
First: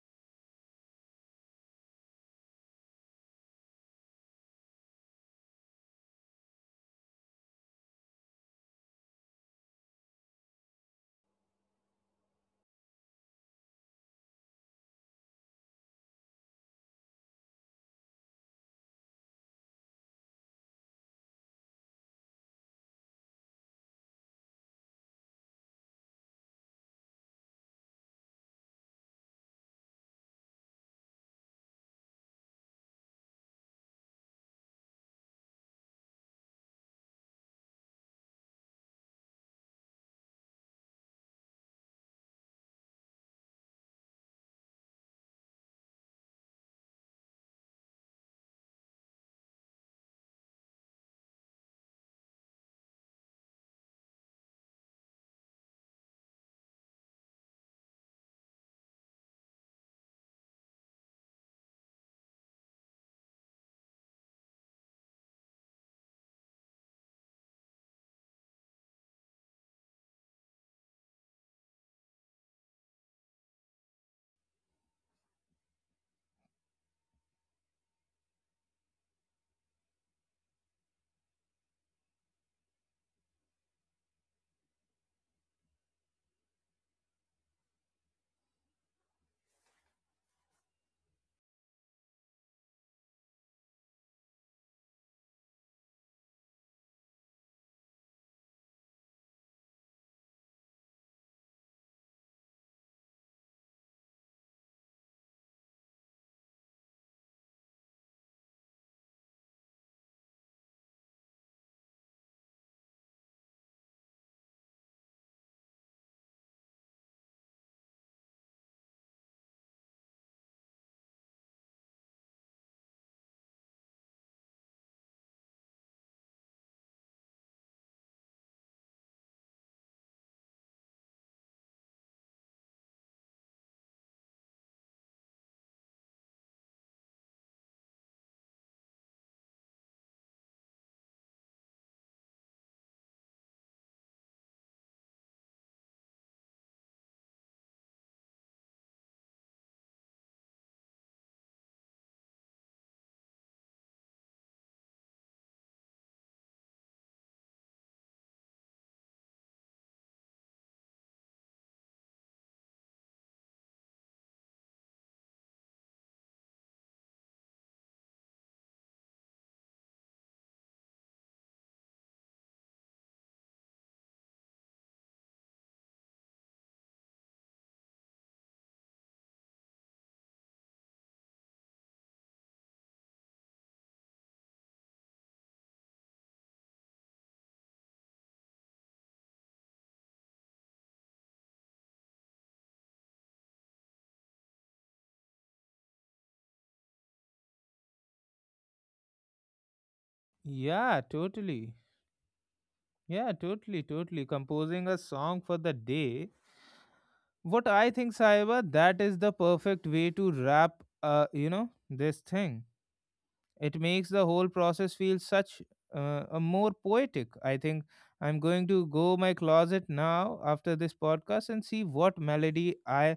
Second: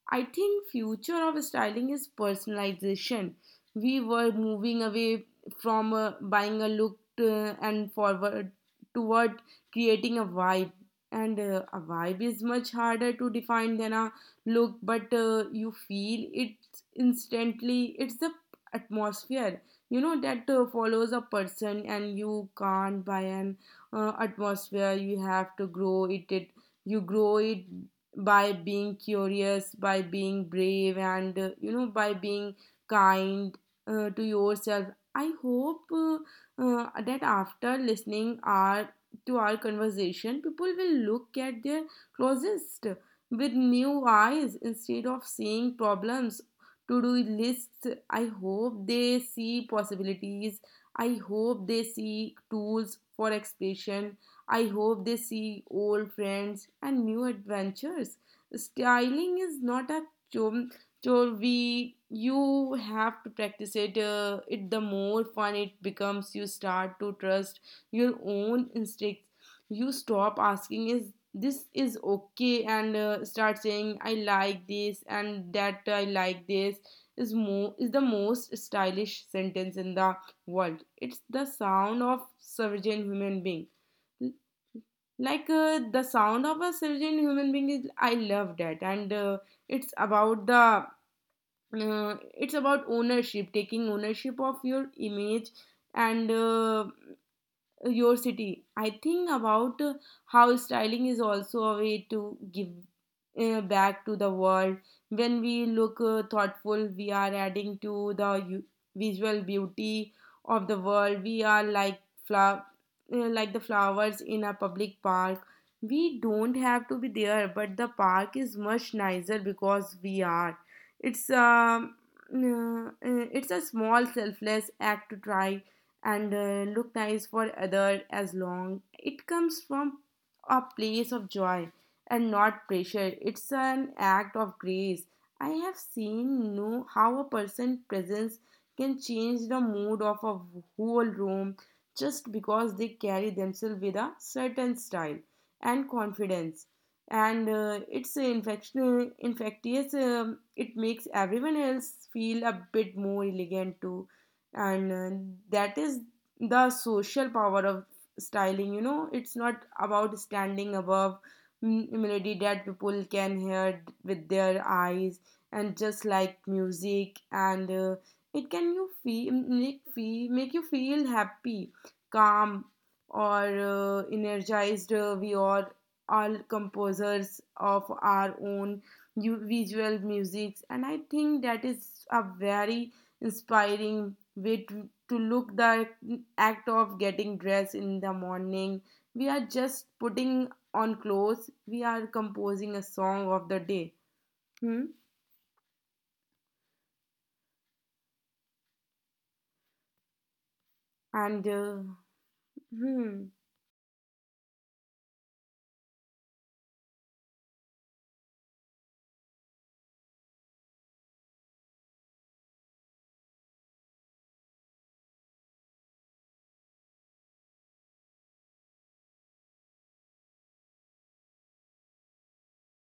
Speaker 2: I think future of styling is personalization. We were moving away from buying a look and forward toward creating a vibe. And a vibe is much harder to define than a look, but you feel it instantly. It's the atmosphere, you know, that follows a person, and you can't buy an atmosphere. You have to grow it. You grow it by being curious, by being brave, and you know, by being kind to yourself. I hope that after listening our to our conversation, people will look at their closest with new eyes. Instead of seeing problems to do lists, I hope they see possibilities. I hope they see tools for expression. I hope they see old friends and new adventures. Styling is not a chore, chore we you have to practice it. It the more fun it becomes, you start to trust your own instincts. You stop asking is this is okay and start saying I like this, and that I like this is more is the most stylish sentence in the world. It's the sound of sovereign human being, like the sound of a surgeon human being is I love that, and it's about the it's about ownership, taking ownership of your image and your city. I think about how styling is also a way to give back to the world. When we look thoughtful, we are adding to the visual beauty of the world. We are like flower, like the flowers in a public park. We don't have to be there, but the park is much nicer because we are. It's um, it's a small selfless act to try and look nice for other as long it comes from a place of joy and not pressure. It's an act of grace. I have seen know how a person's presence can change the mood of a whole room just because they carry themselves with a certain style and confidence. And it's infection infectious. It makes everyone else feel a bit more elegant too. And that is the social power of styling, you know. It's not about standing above melody that people can hear with their eyes. And just like music, and it can you feel make you feel happy, calm, or energized. We are all composers of our own visual musics, and I think that is a very inspiring way to look the act of getting dressed in the morning. We are just putting on clothes. We are composing a song of the day. Hmm?
Speaker 1: Yeah, totally.
Speaker 2: And
Speaker 1: Yeah,
Speaker 2: hmm.
Speaker 1: totally, totally. Composing a song for the day. What I think, Sahiba, that is the perfect way to wrap, this thing. It makes the whole process feel such a more poetic I think. I'm going to go my closet now after this podcast and see what melody I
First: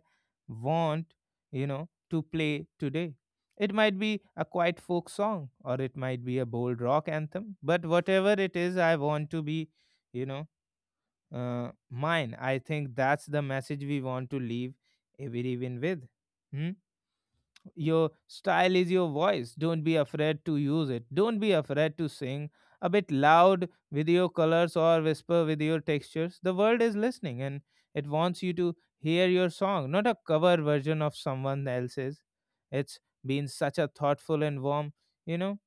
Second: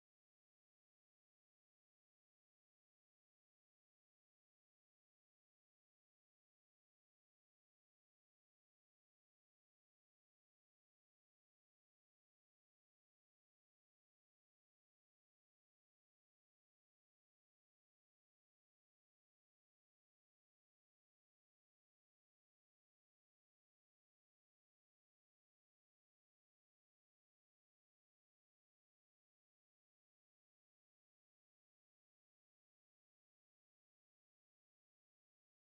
Speaker 1: want to play today. It might be a quiet folk song or it might be a bold rock anthem, but whatever it is, I want to be you know mine. I think that's the message we want to leave every even with. Hmm? Your style is your voice. Don't be afraid to use it. Don't be afraid to sing a bit loud with your colors or whisper with your textures. The world is listening and it wants you to hear your song, not a cover version of someone else's. It's been such a thoughtful and warm, you know,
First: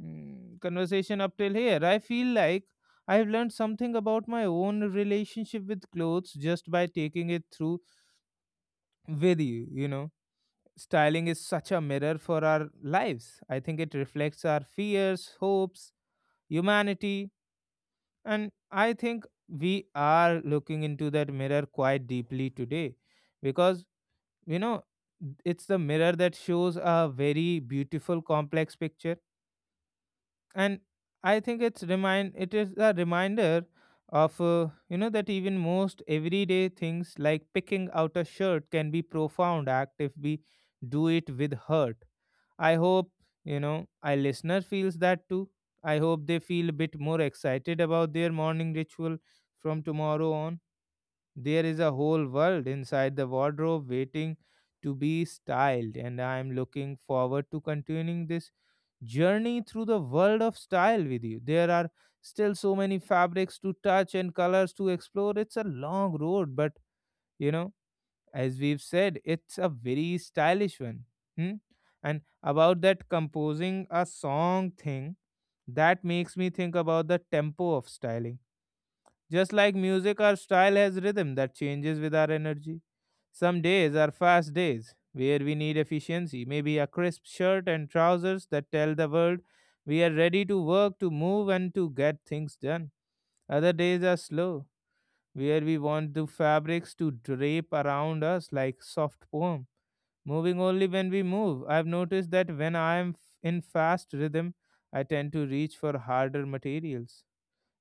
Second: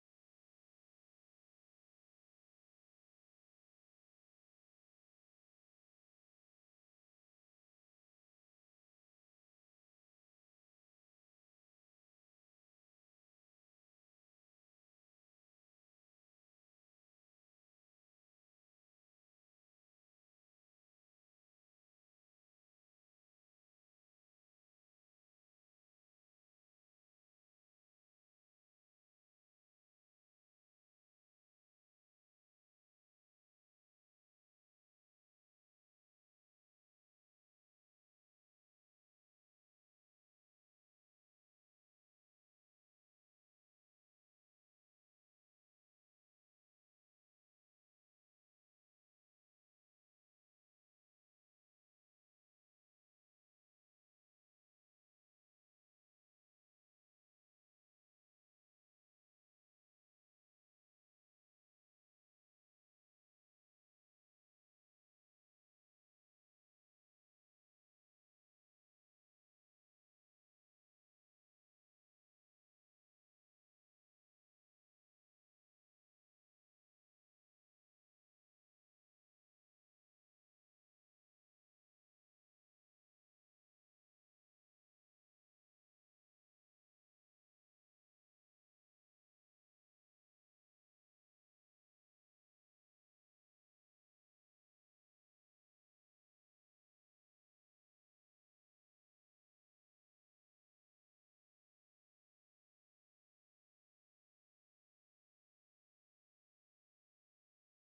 Speaker 1: conversation up till here. I feel like I've learned something about my own relationship with clothes just by taking it through with you, you know Styling is such a mirror for our lives. I think it reflects our fears, hopes, humanity, and I think we are looking into that mirror quite deeply today because you know it's the mirror that shows a very beautiful complex picture. And I think it is a reminder of you know that even most everyday things like picking out a shirt can be profound act if we do it with hurt. I hope our listener feels that too. I hope they feel a bit more excited about their morning ritual from tomorrow on. There is a whole world inside the wardrobe waiting to be styled, and I am looking forward to continuing this journey through the world of style with you. There are still so many fabrics to touch and colors to explore. It's a long road, but you know as we've said, it's a very stylish one. Hmm? And about that composing a song thing, that makes me think about the tempo of styling. Just like music, our style has rhythm that changes with our energy. Some days are fast days where we need efficiency, maybe a crisp shirt and trousers that tell the world we are ready to work, to move, and to get things done. Other days are slow, where we want the fabrics to drape around us like soft poems. Moving only when we move. I've noticed that when I am in fast rhythm, I tend to reach for harder materials,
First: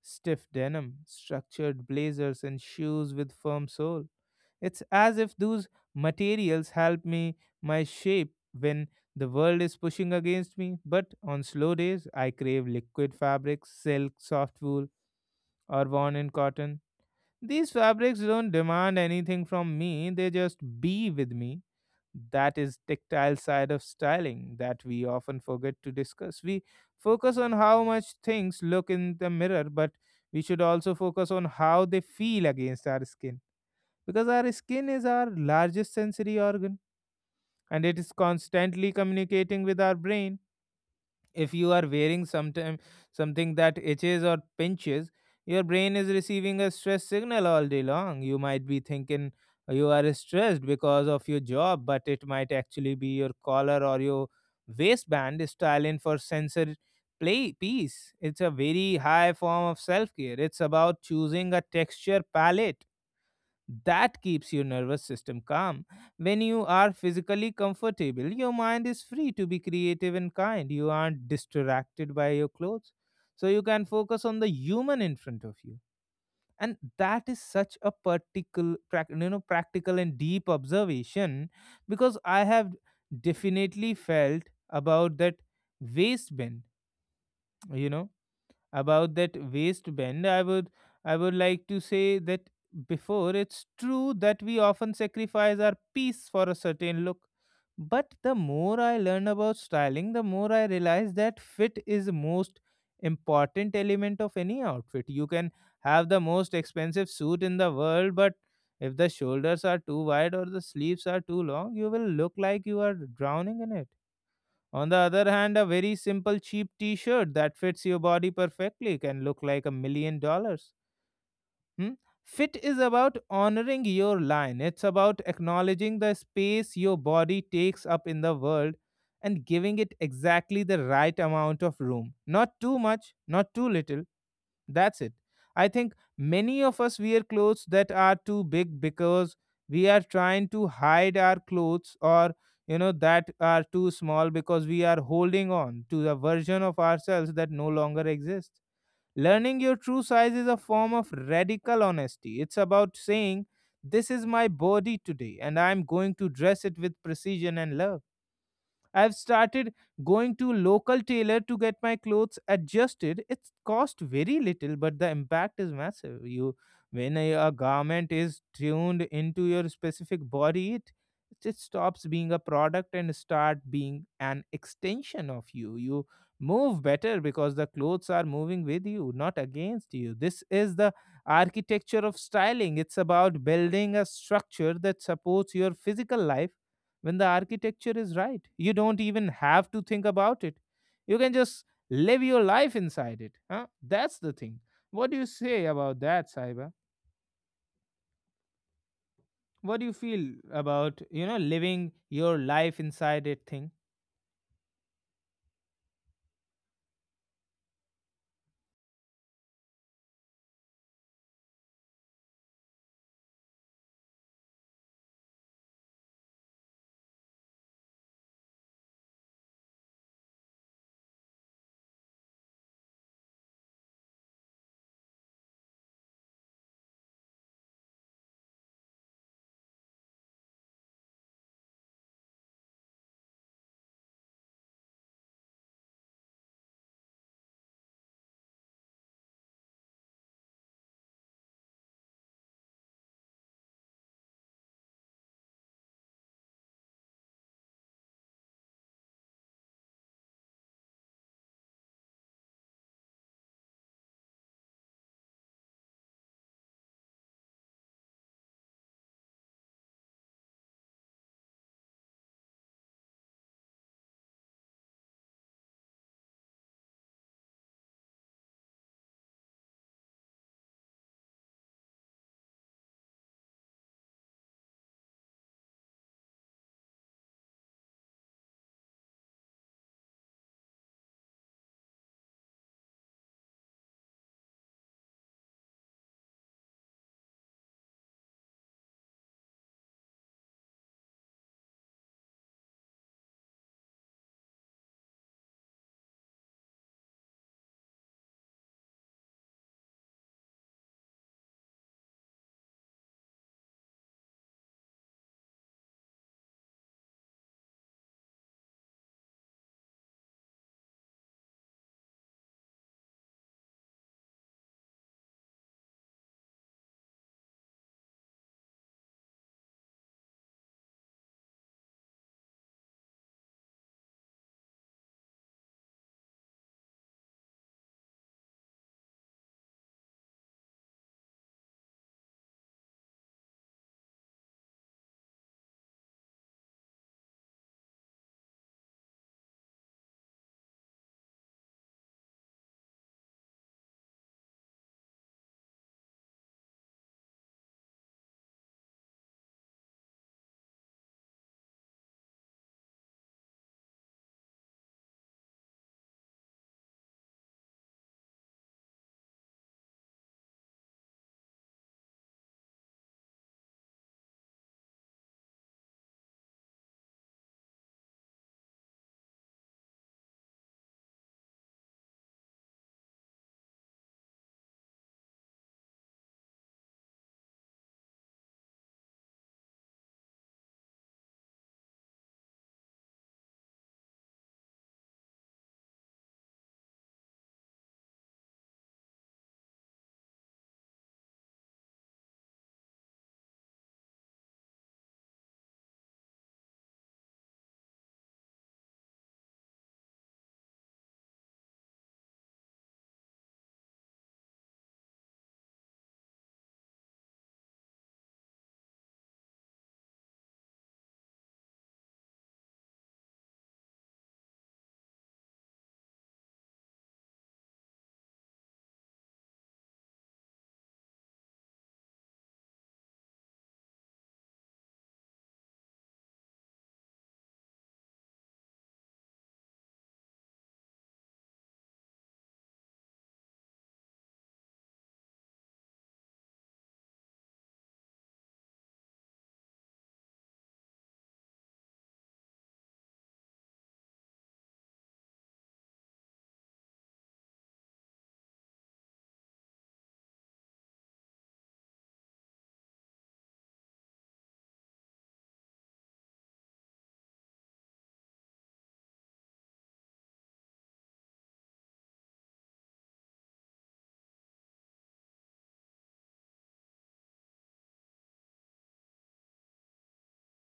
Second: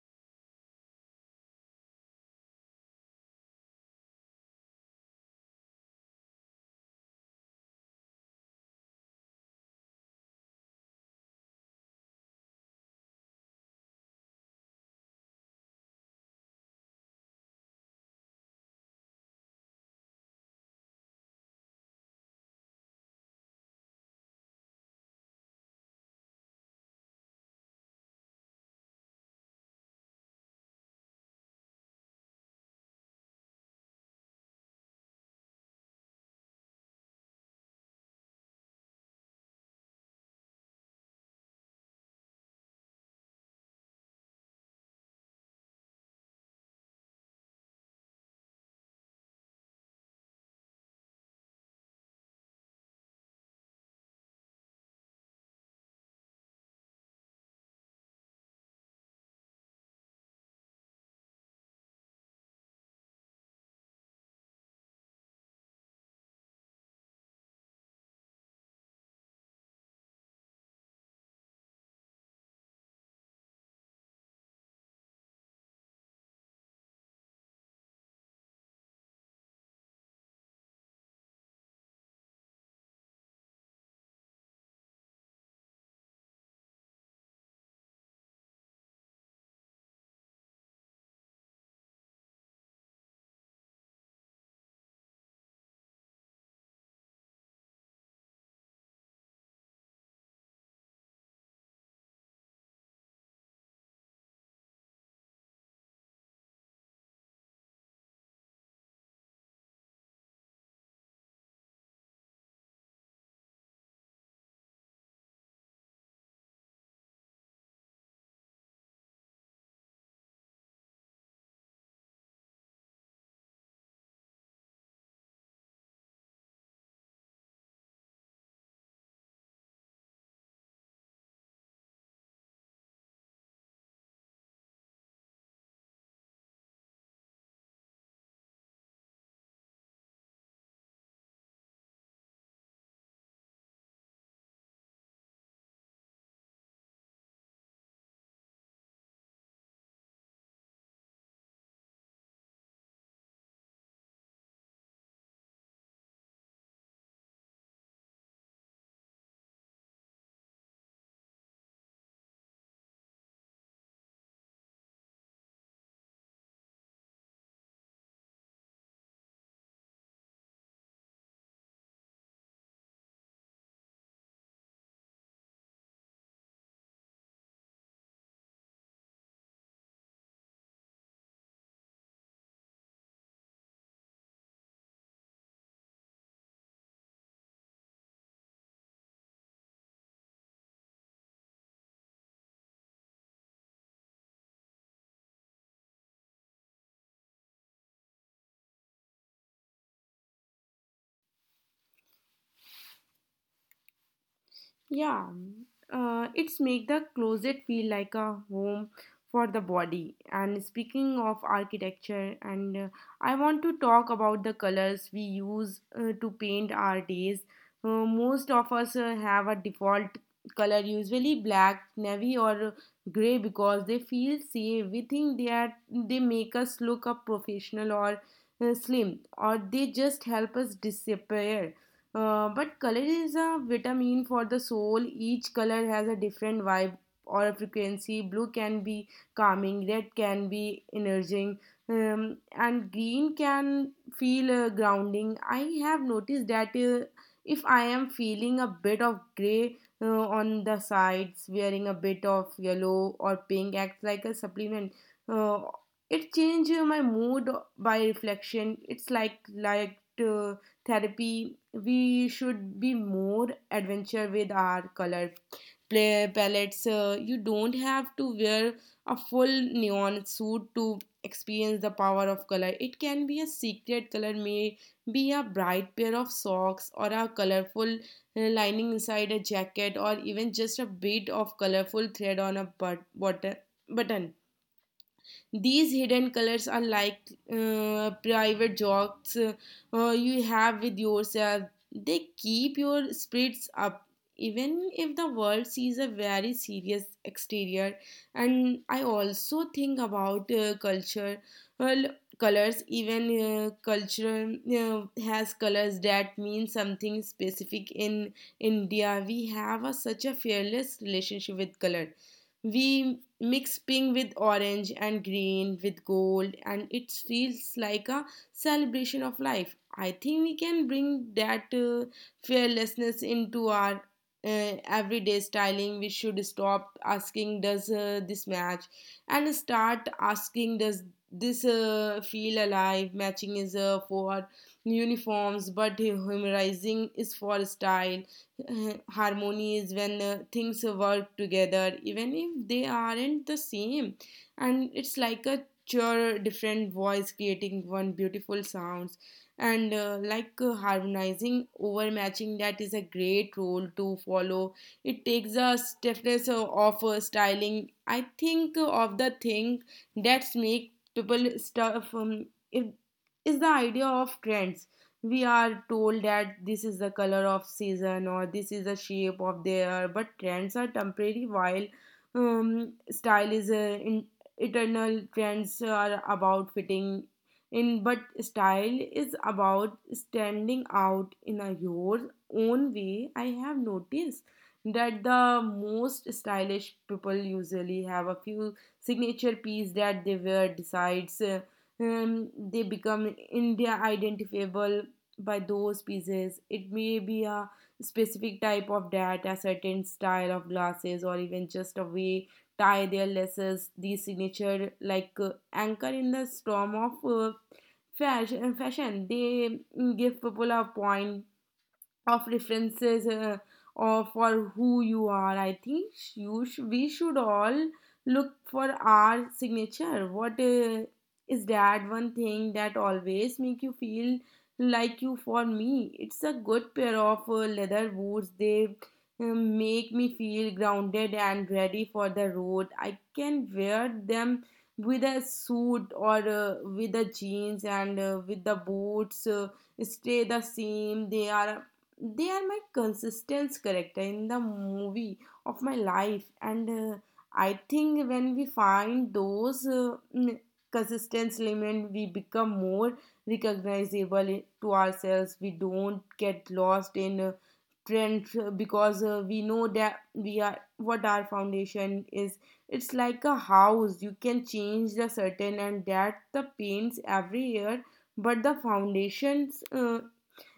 Speaker 1: stiff denim, structured blazers, and shoes with firm sole. It's as if those materials help me my shape when the world is pushing against me. But on slow days, I crave liquid fabrics, silk, soft wool, or worn in cotton. These fabrics don't demand anything from me, they just be with me. That is tactile side of styling that we often forget to discuss. We focus on how much things look in the mirror, but we should also focus on how they feel against our skin, because our skin is our largest sensory organ and it is constantly communicating with our brain. If you are wearing sometime, something that itches or pinches, your brain is receiving a stress signal all day long. You might be thinking you are stressed because of your job, but it might actually be your collar or your waistband is styling for sensor play piece. It's a very high form of self care. It's about choosing a texture palette that keeps your nervous system calm. When you are physically comfortable, your mind is free to be creative and kind. You aren't distracted by your clothes. So you can focus on the human in front of you. And that is such a particular, practical and deep observation, because I have definitely felt about that waistband, you know about that waistband. I would like to say that before, it's true that we often sacrifice our peace for a certain look, but the more I learn about styling, the more I realize that fit is the most important element of any outfit. You can have the most expensive suit in the world, but if the shoulders are too wide or the sleeves are too long, you will look like you are drowning in it. On the other hand, a very simple cheap t shirt that fits your body perfectly can look like $1 million. Hmm? Fit is about honoring your line. It's about acknowledging the space your body takes up in the world and giving it exactly the right amount of room. Not too much, not too little. That's it. I think many of us wear clothes that are too big because we are trying to hide our clothes, or you know that are too small because we are holding on to the version of ourselves that no longer exists. Learning your true size is a form of radical honesty. It's about saying, this is my body today, and I'm going to dress it with precision and love. I've started going to local tailor to get my clothes adjusted. It's cost very little, but the impact is massive. You, when a garment is tuned into your specific body, it just stops being a product and start being an extension of you. You move better because the clothes are moving with you, not against you. This is the architecture of styling. It's about building a structure that supports your physical life. When the architecture is right, you don't even have to think about it. You can just live your life inside it. Huh? That's the thing. What do you say about that, Saiba? What do you feel about, living your life inside it thing?
Speaker 2: Yeah, it's make the closet feel like a home for the body. And speaking of architecture, and I want to talk about the colors we use to paint our days. Most of us have a default color, usually black, navy, or gray, because they feel safe. We think they make us look up professional or slim, or they just help us disappear. But color is a vitamin for the soul. Each color has a different vibe or a frequency. Blue can be calming, red can be energizing, and green can feel grounding. I have noticed that if I am feeling a bit of gray on the sides, wearing a bit of yellow or pink acts like a supplement. Uh, it changes my mood by reflection. It's like therapy. We should be more adventure with our color play palettes. You don't have to wear a full neon suit to experience the power of color. It can be a secret color, may be a bright pair of socks or a colorful lining inside a jacket, or even just a bit of colorful thread on a button. These hidden colors are like private jokes you have with yourself. They keep your spirits up, even if the world sees a very serious exterior. And I also think about culture. Well, colors, even culture has colors that mean something specific. In India we have a, such a fearless relationship with color. We mix pink with orange and green with gold, and it feels like a celebration of life. I think we can bring that fearlessness into our everyday styling. We should stop asking, does this match, and start asking, does this feel alive. Matching is for uniforms, but humorizing is for style. Harmony is when things work together even if they aren't the same, and it's like a cheer different voice creating one beautiful sounds. And Like harmonizing over matching, that is a great role to follow. It takes a stiffness of styling, I think, of the thing that's make people stuff. It is the idea of trends. We are told that this is the color of season, or this is the shape of the hair, but trends are temporary, while style is eternal. Trends are about fitting in, but style is about standing out in a your own way. I have noticed that the most stylish people usually have a few signature piece that they wear decides. They become in their identifiable by those pieces. It may be a specific type of data, a certain style of glasses, or even just a way tie their laces. These signature like anchor in the storm of fashion. Fashion they give people a point of references of for who you are. I think we should all look for our signature. What is that one thing that always make you feel like you? For me, it's a good pair of leather boots. They make me feel grounded and ready for the road. I can wear them with a suit or with the jeans and with the boots. Stay the same. They are my consistent character in the movie of my life. And I think when we find those consistent element, we become more recognizable to ourselves. We don't get lost in trends, because we know that we are what our foundation is. It's like a house. You can change the certain and that the paints every year, but the foundations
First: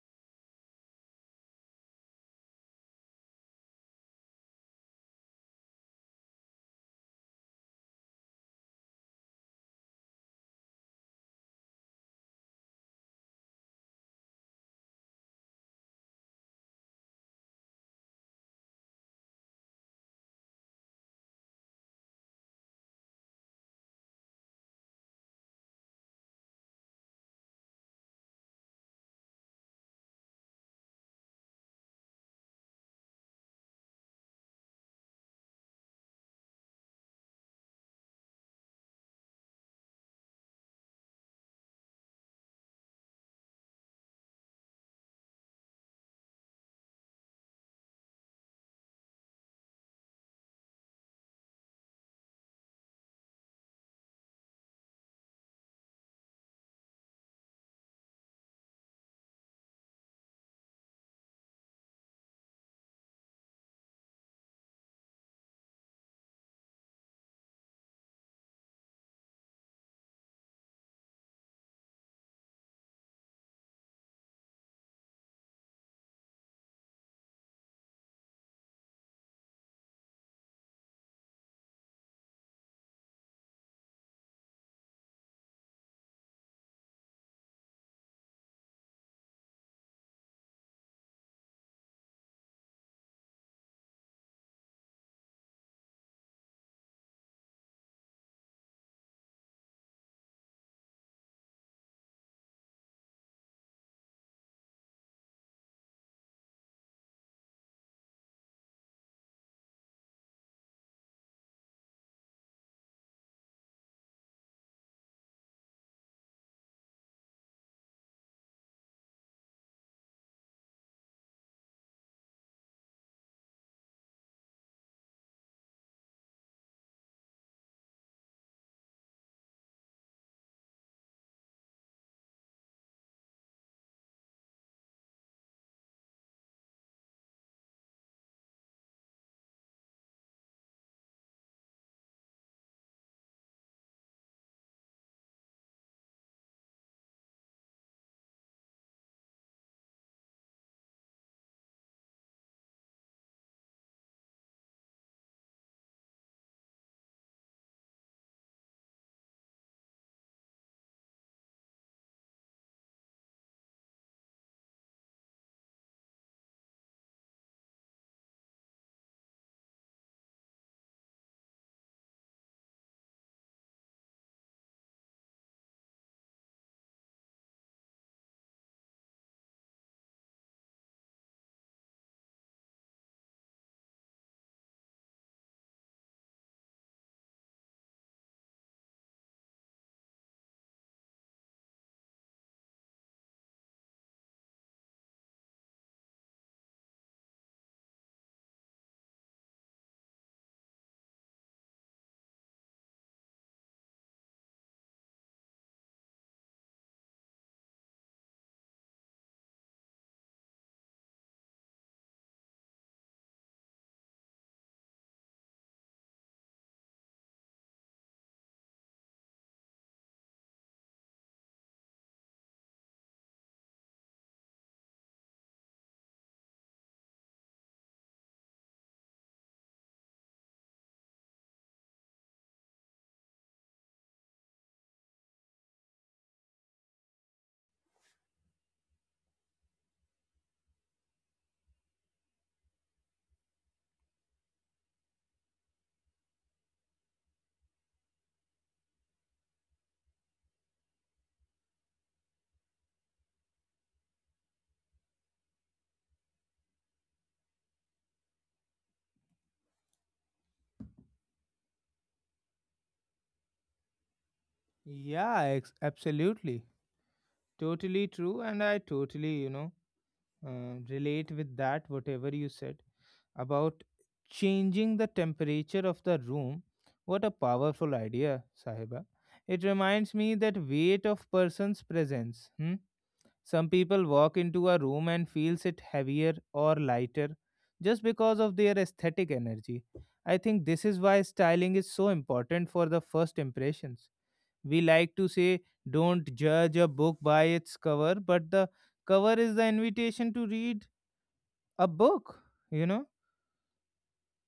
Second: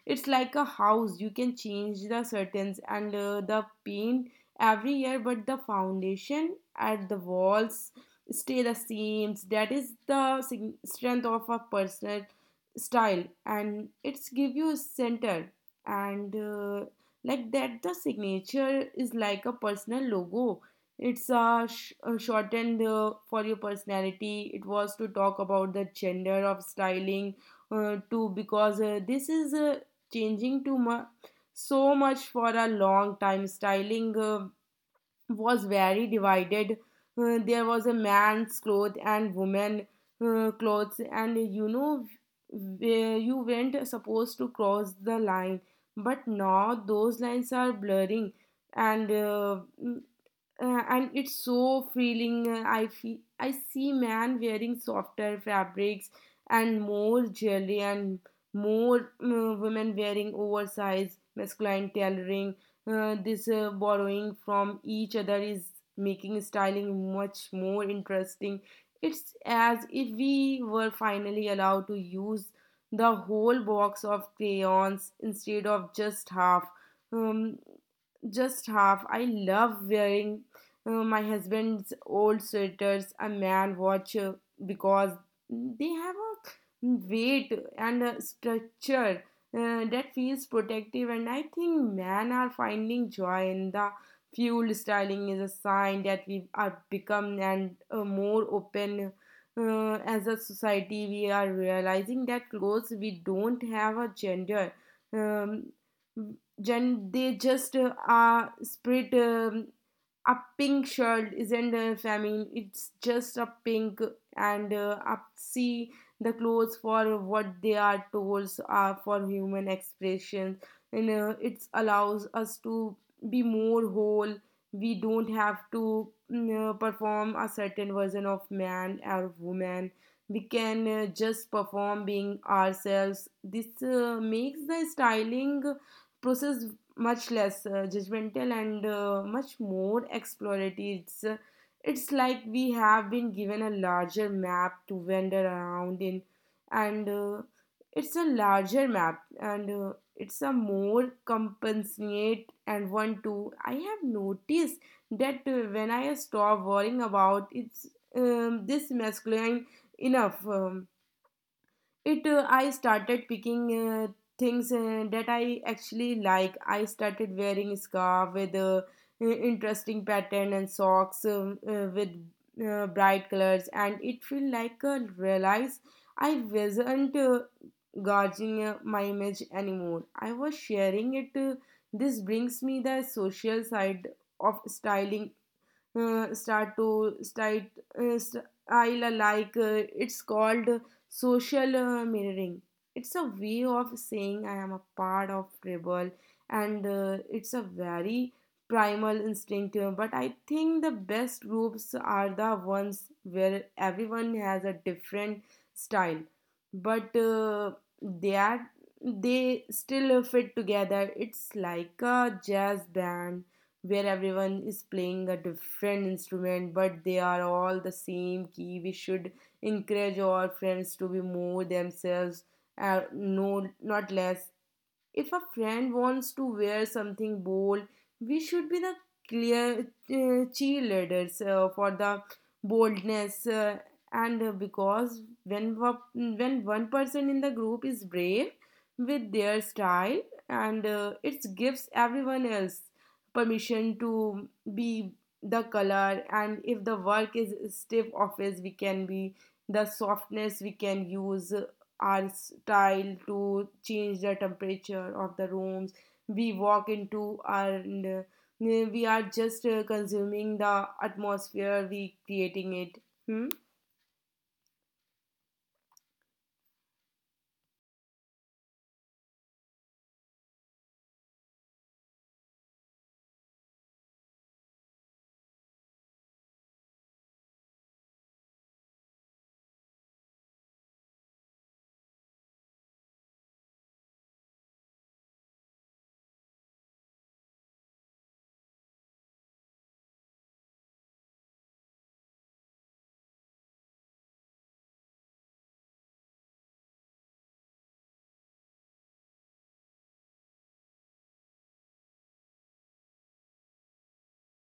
Speaker 2: it's like a house. You can change the curtains and the paint every year, but the foundation and the walls stay the same. That is the strength of a personal style, and it's give you a center and. Like that, the signature is like a personal logo. It's a, a shortened for your personality. It was to talk about the gender of styling too, because this is changing too much, so much. For a long time styling was very divided. There was a man's clothes and woman clothes, and you know, where you weren't supposed to cross the line, but now those lines are blurring. And and it's so feeling. Uh, i feel I see man wearing softer fabrics and more jewelry, and more women wearing oversized masculine tailoring. This borrowing from each other is making styling much more interesting. It's as if we were finally allowed to use the whole box of crayons instead of just half. um, I love wearing my husband's old sweaters, a man watch, because they have a weight and a structure that feels protective. And I think men are finding joy in the fuel styling is a sign that we are become and more open as a society. We are realizing that clothes we don't have a gender. um, they just are spread. A pink shirt isn't a famine, it's just a pink. And Up see the clothes for what they are told are for human expression, and it allows us to be more whole. We don't have to perform a certain version of man or woman. We can just perform being ourselves. This makes the styling process much less judgmental and much more exploratory. It's like we have been given a larger map to wander around in, and it's a larger map, and it's a more compassionate and one too. I have noticed that when I stop worrying about it's this masculine enough. It I started picking things that I actually like. I started wearing scarf with interesting pattern and socks with bright colors, and it feel like a realize I wasn't guarding my image anymore. I was sharing it. This brings me the social side of styling. Start style alike. It's called social mirroring. It's a way of saying I am a part of rebel, and it's a very primal instinct. But I think the best groups are the ones where everyone has a different style, but they are they still fit together. It's like a jazz band where everyone is playing a different instrument, but they are all the same key. We should encourage our friends to be more themselves, no, not less. If a friend wants to wear something bold, we should be the clear cheerleaders for the boldness. And Because when one person in the group is brave with their style, and it gives everyone else permission to be the color. And if the work is stiff office, we can be the softness. We can use our style to change the temperature of the rooms we walk into, and we are just consuming the atmosphere we creating it. Hmm?
Speaker 1: Yeah, absolutely. Totally true. And I totally, relate with that, whatever you said. About changing the temperature of the room. What a powerful idea, Sahiba. It reminds me that weight of person's presence. Hmm? Some people walk into a room and feels it heavier or lighter just because of their aesthetic energy. I think this is why styling is so important for the first impressions. We like to say don't judge a book by its cover, but the cover is the invitation to read a book, you know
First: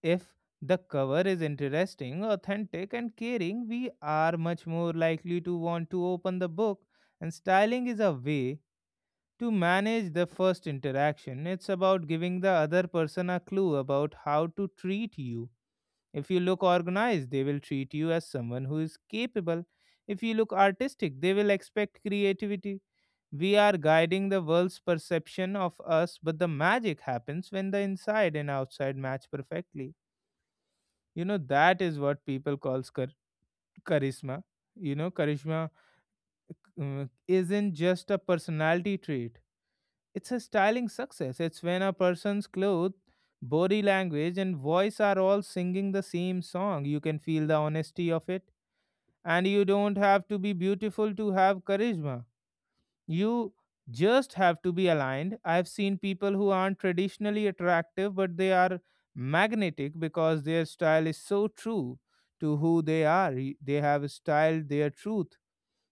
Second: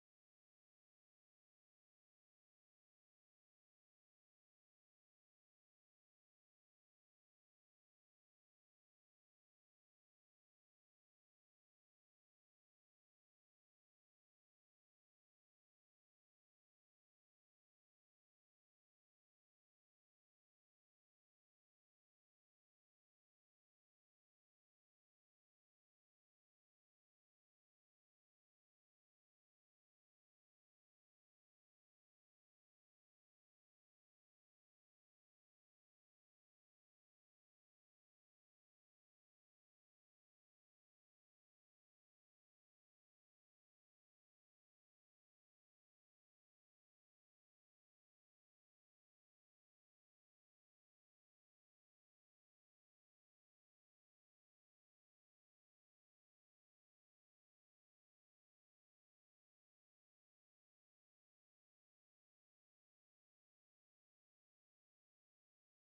Speaker 1: if the cover is interesting, authentic, and caring, we are much more likely to want to open the book. And styling is a way to manage the first interaction. It's about giving the other person a clue about how to treat you. If you look organized, they will treat you as someone who is capable. If you look artistic, they will expect creativity. We are guiding the world's perception of us, but the magic happens when the inside and outside match perfectly. You know, that is what people calls charisma. You know, charisma isn't just a personality trait, it's a styling success. It's when a person's clothes, body language and voice are all singing the same song. You can feel the honesty of it, and you don't have to be beautiful to have charisma. You just have to be aligned. I've seen people who aren't traditionally attractive, but they are magnetic because their style is so true to who they are. They have styled their truth.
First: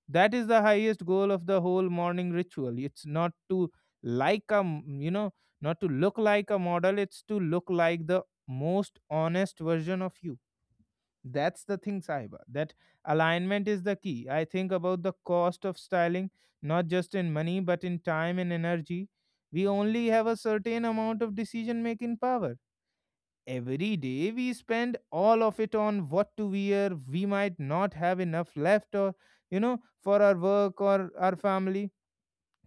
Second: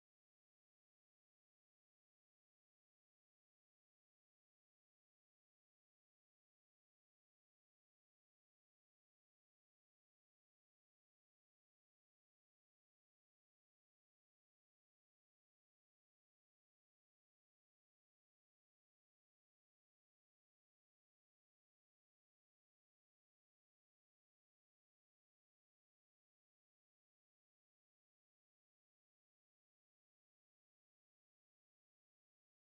Speaker 1: That is the highest goal of the whole morning ritual. It's not to like a, m- you know, not to look like a model, it's to look like the most honest version of you. That's the thing, Sahiba. That alignment is the key. I think about the cost of styling, not just in money, but in time and energy. We only have a certain amount of decision making power. Every day we spend all of it on what to wear. We might not have enough left or, for our work or our family.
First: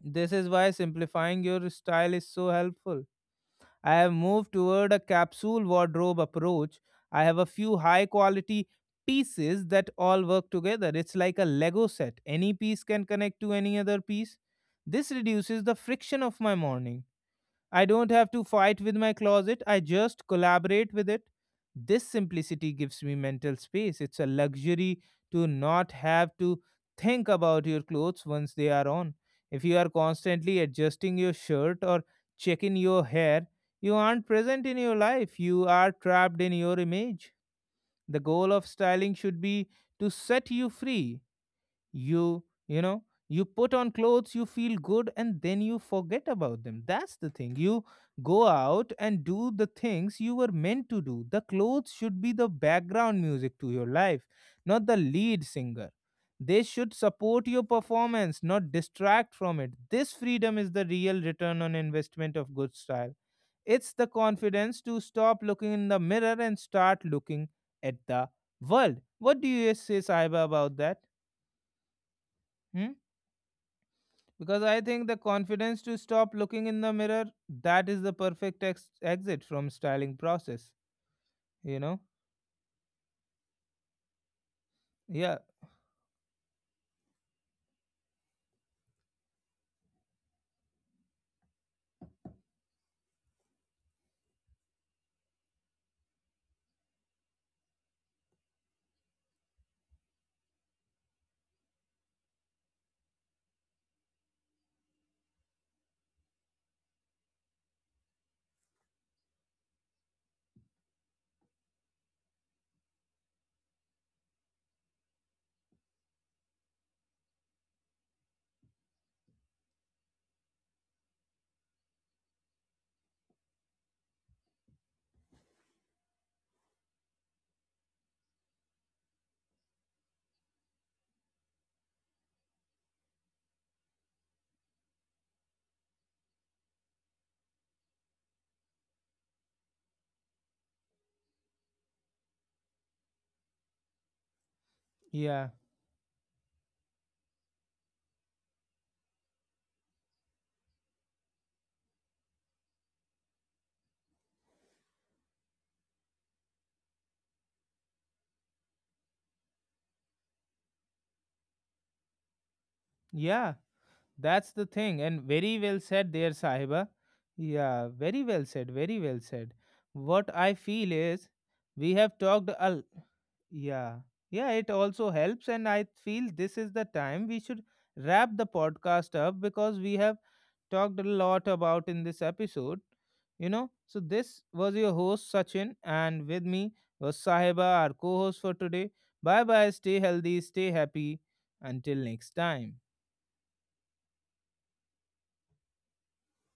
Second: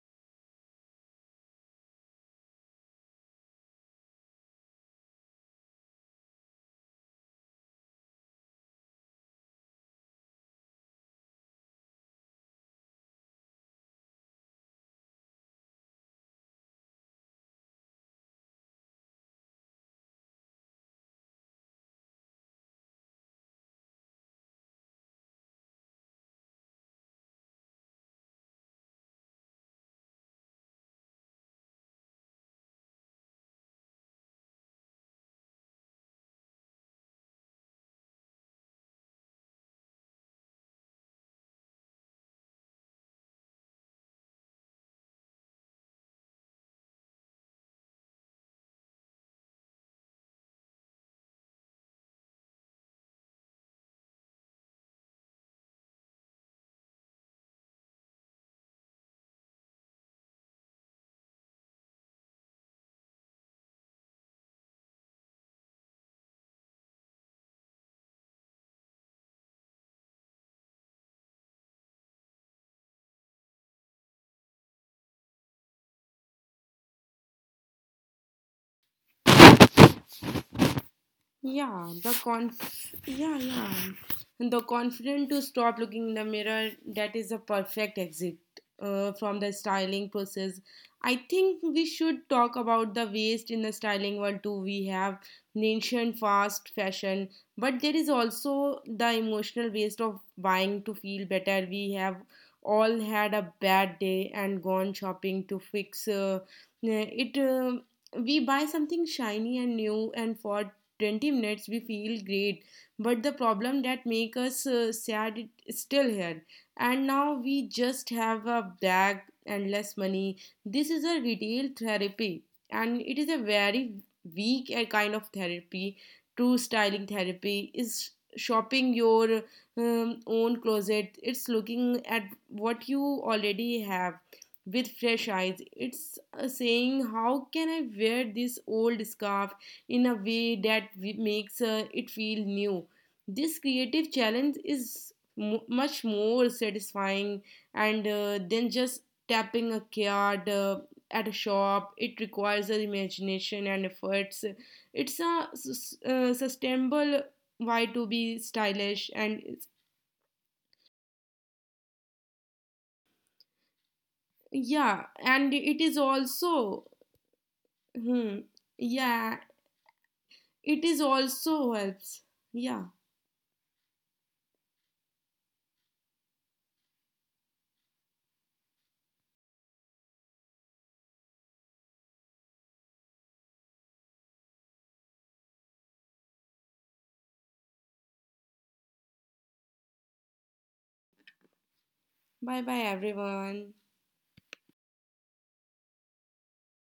Speaker 1: This is why simplifying your style is so helpful. I have moved toward a capsule wardrobe approach. I have a few high quality pieces that all work together. It's like a Lego set. Any piece can connect to any other piece. This reduces the friction of my morning. I don't have to fight with my closet, I just collaborate with it. This simplicity gives me mental space. It's a luxury to not have to think about your clothes once they are on. If you are constantly adjusting your shirt or checking your hair, you aren't present in your life. You are trapped in your image. The goal of styling should be to set you free. You know you put on clothes, you feel good, and then you forget about them. That's the thing. You go out and do the things you were meant to do. The clothes should be the background music to your life, not the lead singer. They should support your performance, not distract from it. This freedom is the real return on investment of good style. It's the confidence to stop looking in the mirror and start looking at the world. What do you say, Saiba, about that? Hmm. Because I think the confidence to stop looking in the mirror, that is the perfect exit from styling process, you
Speaker 2: Yeah,
Speaker 1: know?
Speaker 2: and the confident
Speaker 1: Yeah,
Speaker 2: to stop looking in the mirror, that is a perfect exit from the styling process. I think we should talk about the waste in the styling world too. We have mentioned fast fashion, but there is also the emotional waste of buying to feel better. We have all had a bad day and gone shopping to fix it. We buy something shiny and new, and for 20 minutes we feel great, but the problem that make us sad it is still here, and now we just have a bag and less money. This is a retail therapy, and it is a very weak kind of therapy. True styling therapy is shopping your own closet. It's looking at what you already have with fresh eyes. It's saying, how can I wear this old scarf in a way that makes it feel new. This creative challenge
Speaker 1: yeah,
Speaker 2: is mo much more satisfying and than just tapping a card at a shop. It requires imagination and efforts. It's a sustainable way to be stylish, and it's,
Speaker 1: yeah. That's the thing. And
Speaker 2: yeah,
Speaker 1: very well
Speaker 2: and it
Speaker 1: said
Speaker 2: is
Speaker 1: there, Sahiba.
Speaker 2: also,
Speaker 1: Yeah, very well said,
Speaker 2: hmm,
Speaker 1: very well said.
Speaker 2: yeah,
Speaker 1: What I feel
Speaker 2: it
Speaker 1: is
Speaker 2: is
Speaker 1: we
Speaker 2: also
Speaker 1: have talked
Speaker 2: helps, yeah,
Speaker 1: Yeah. Yeah, it also helps and I feel this is the time we should wrap the podcast up, because we have talked a lot about in this episode. You know, so this was your host Sachin, and with me was Sahiba, our co host for today. Bye bye, stay healthy, stay happy. Until next time.
Speaker 2: bye bye everyone.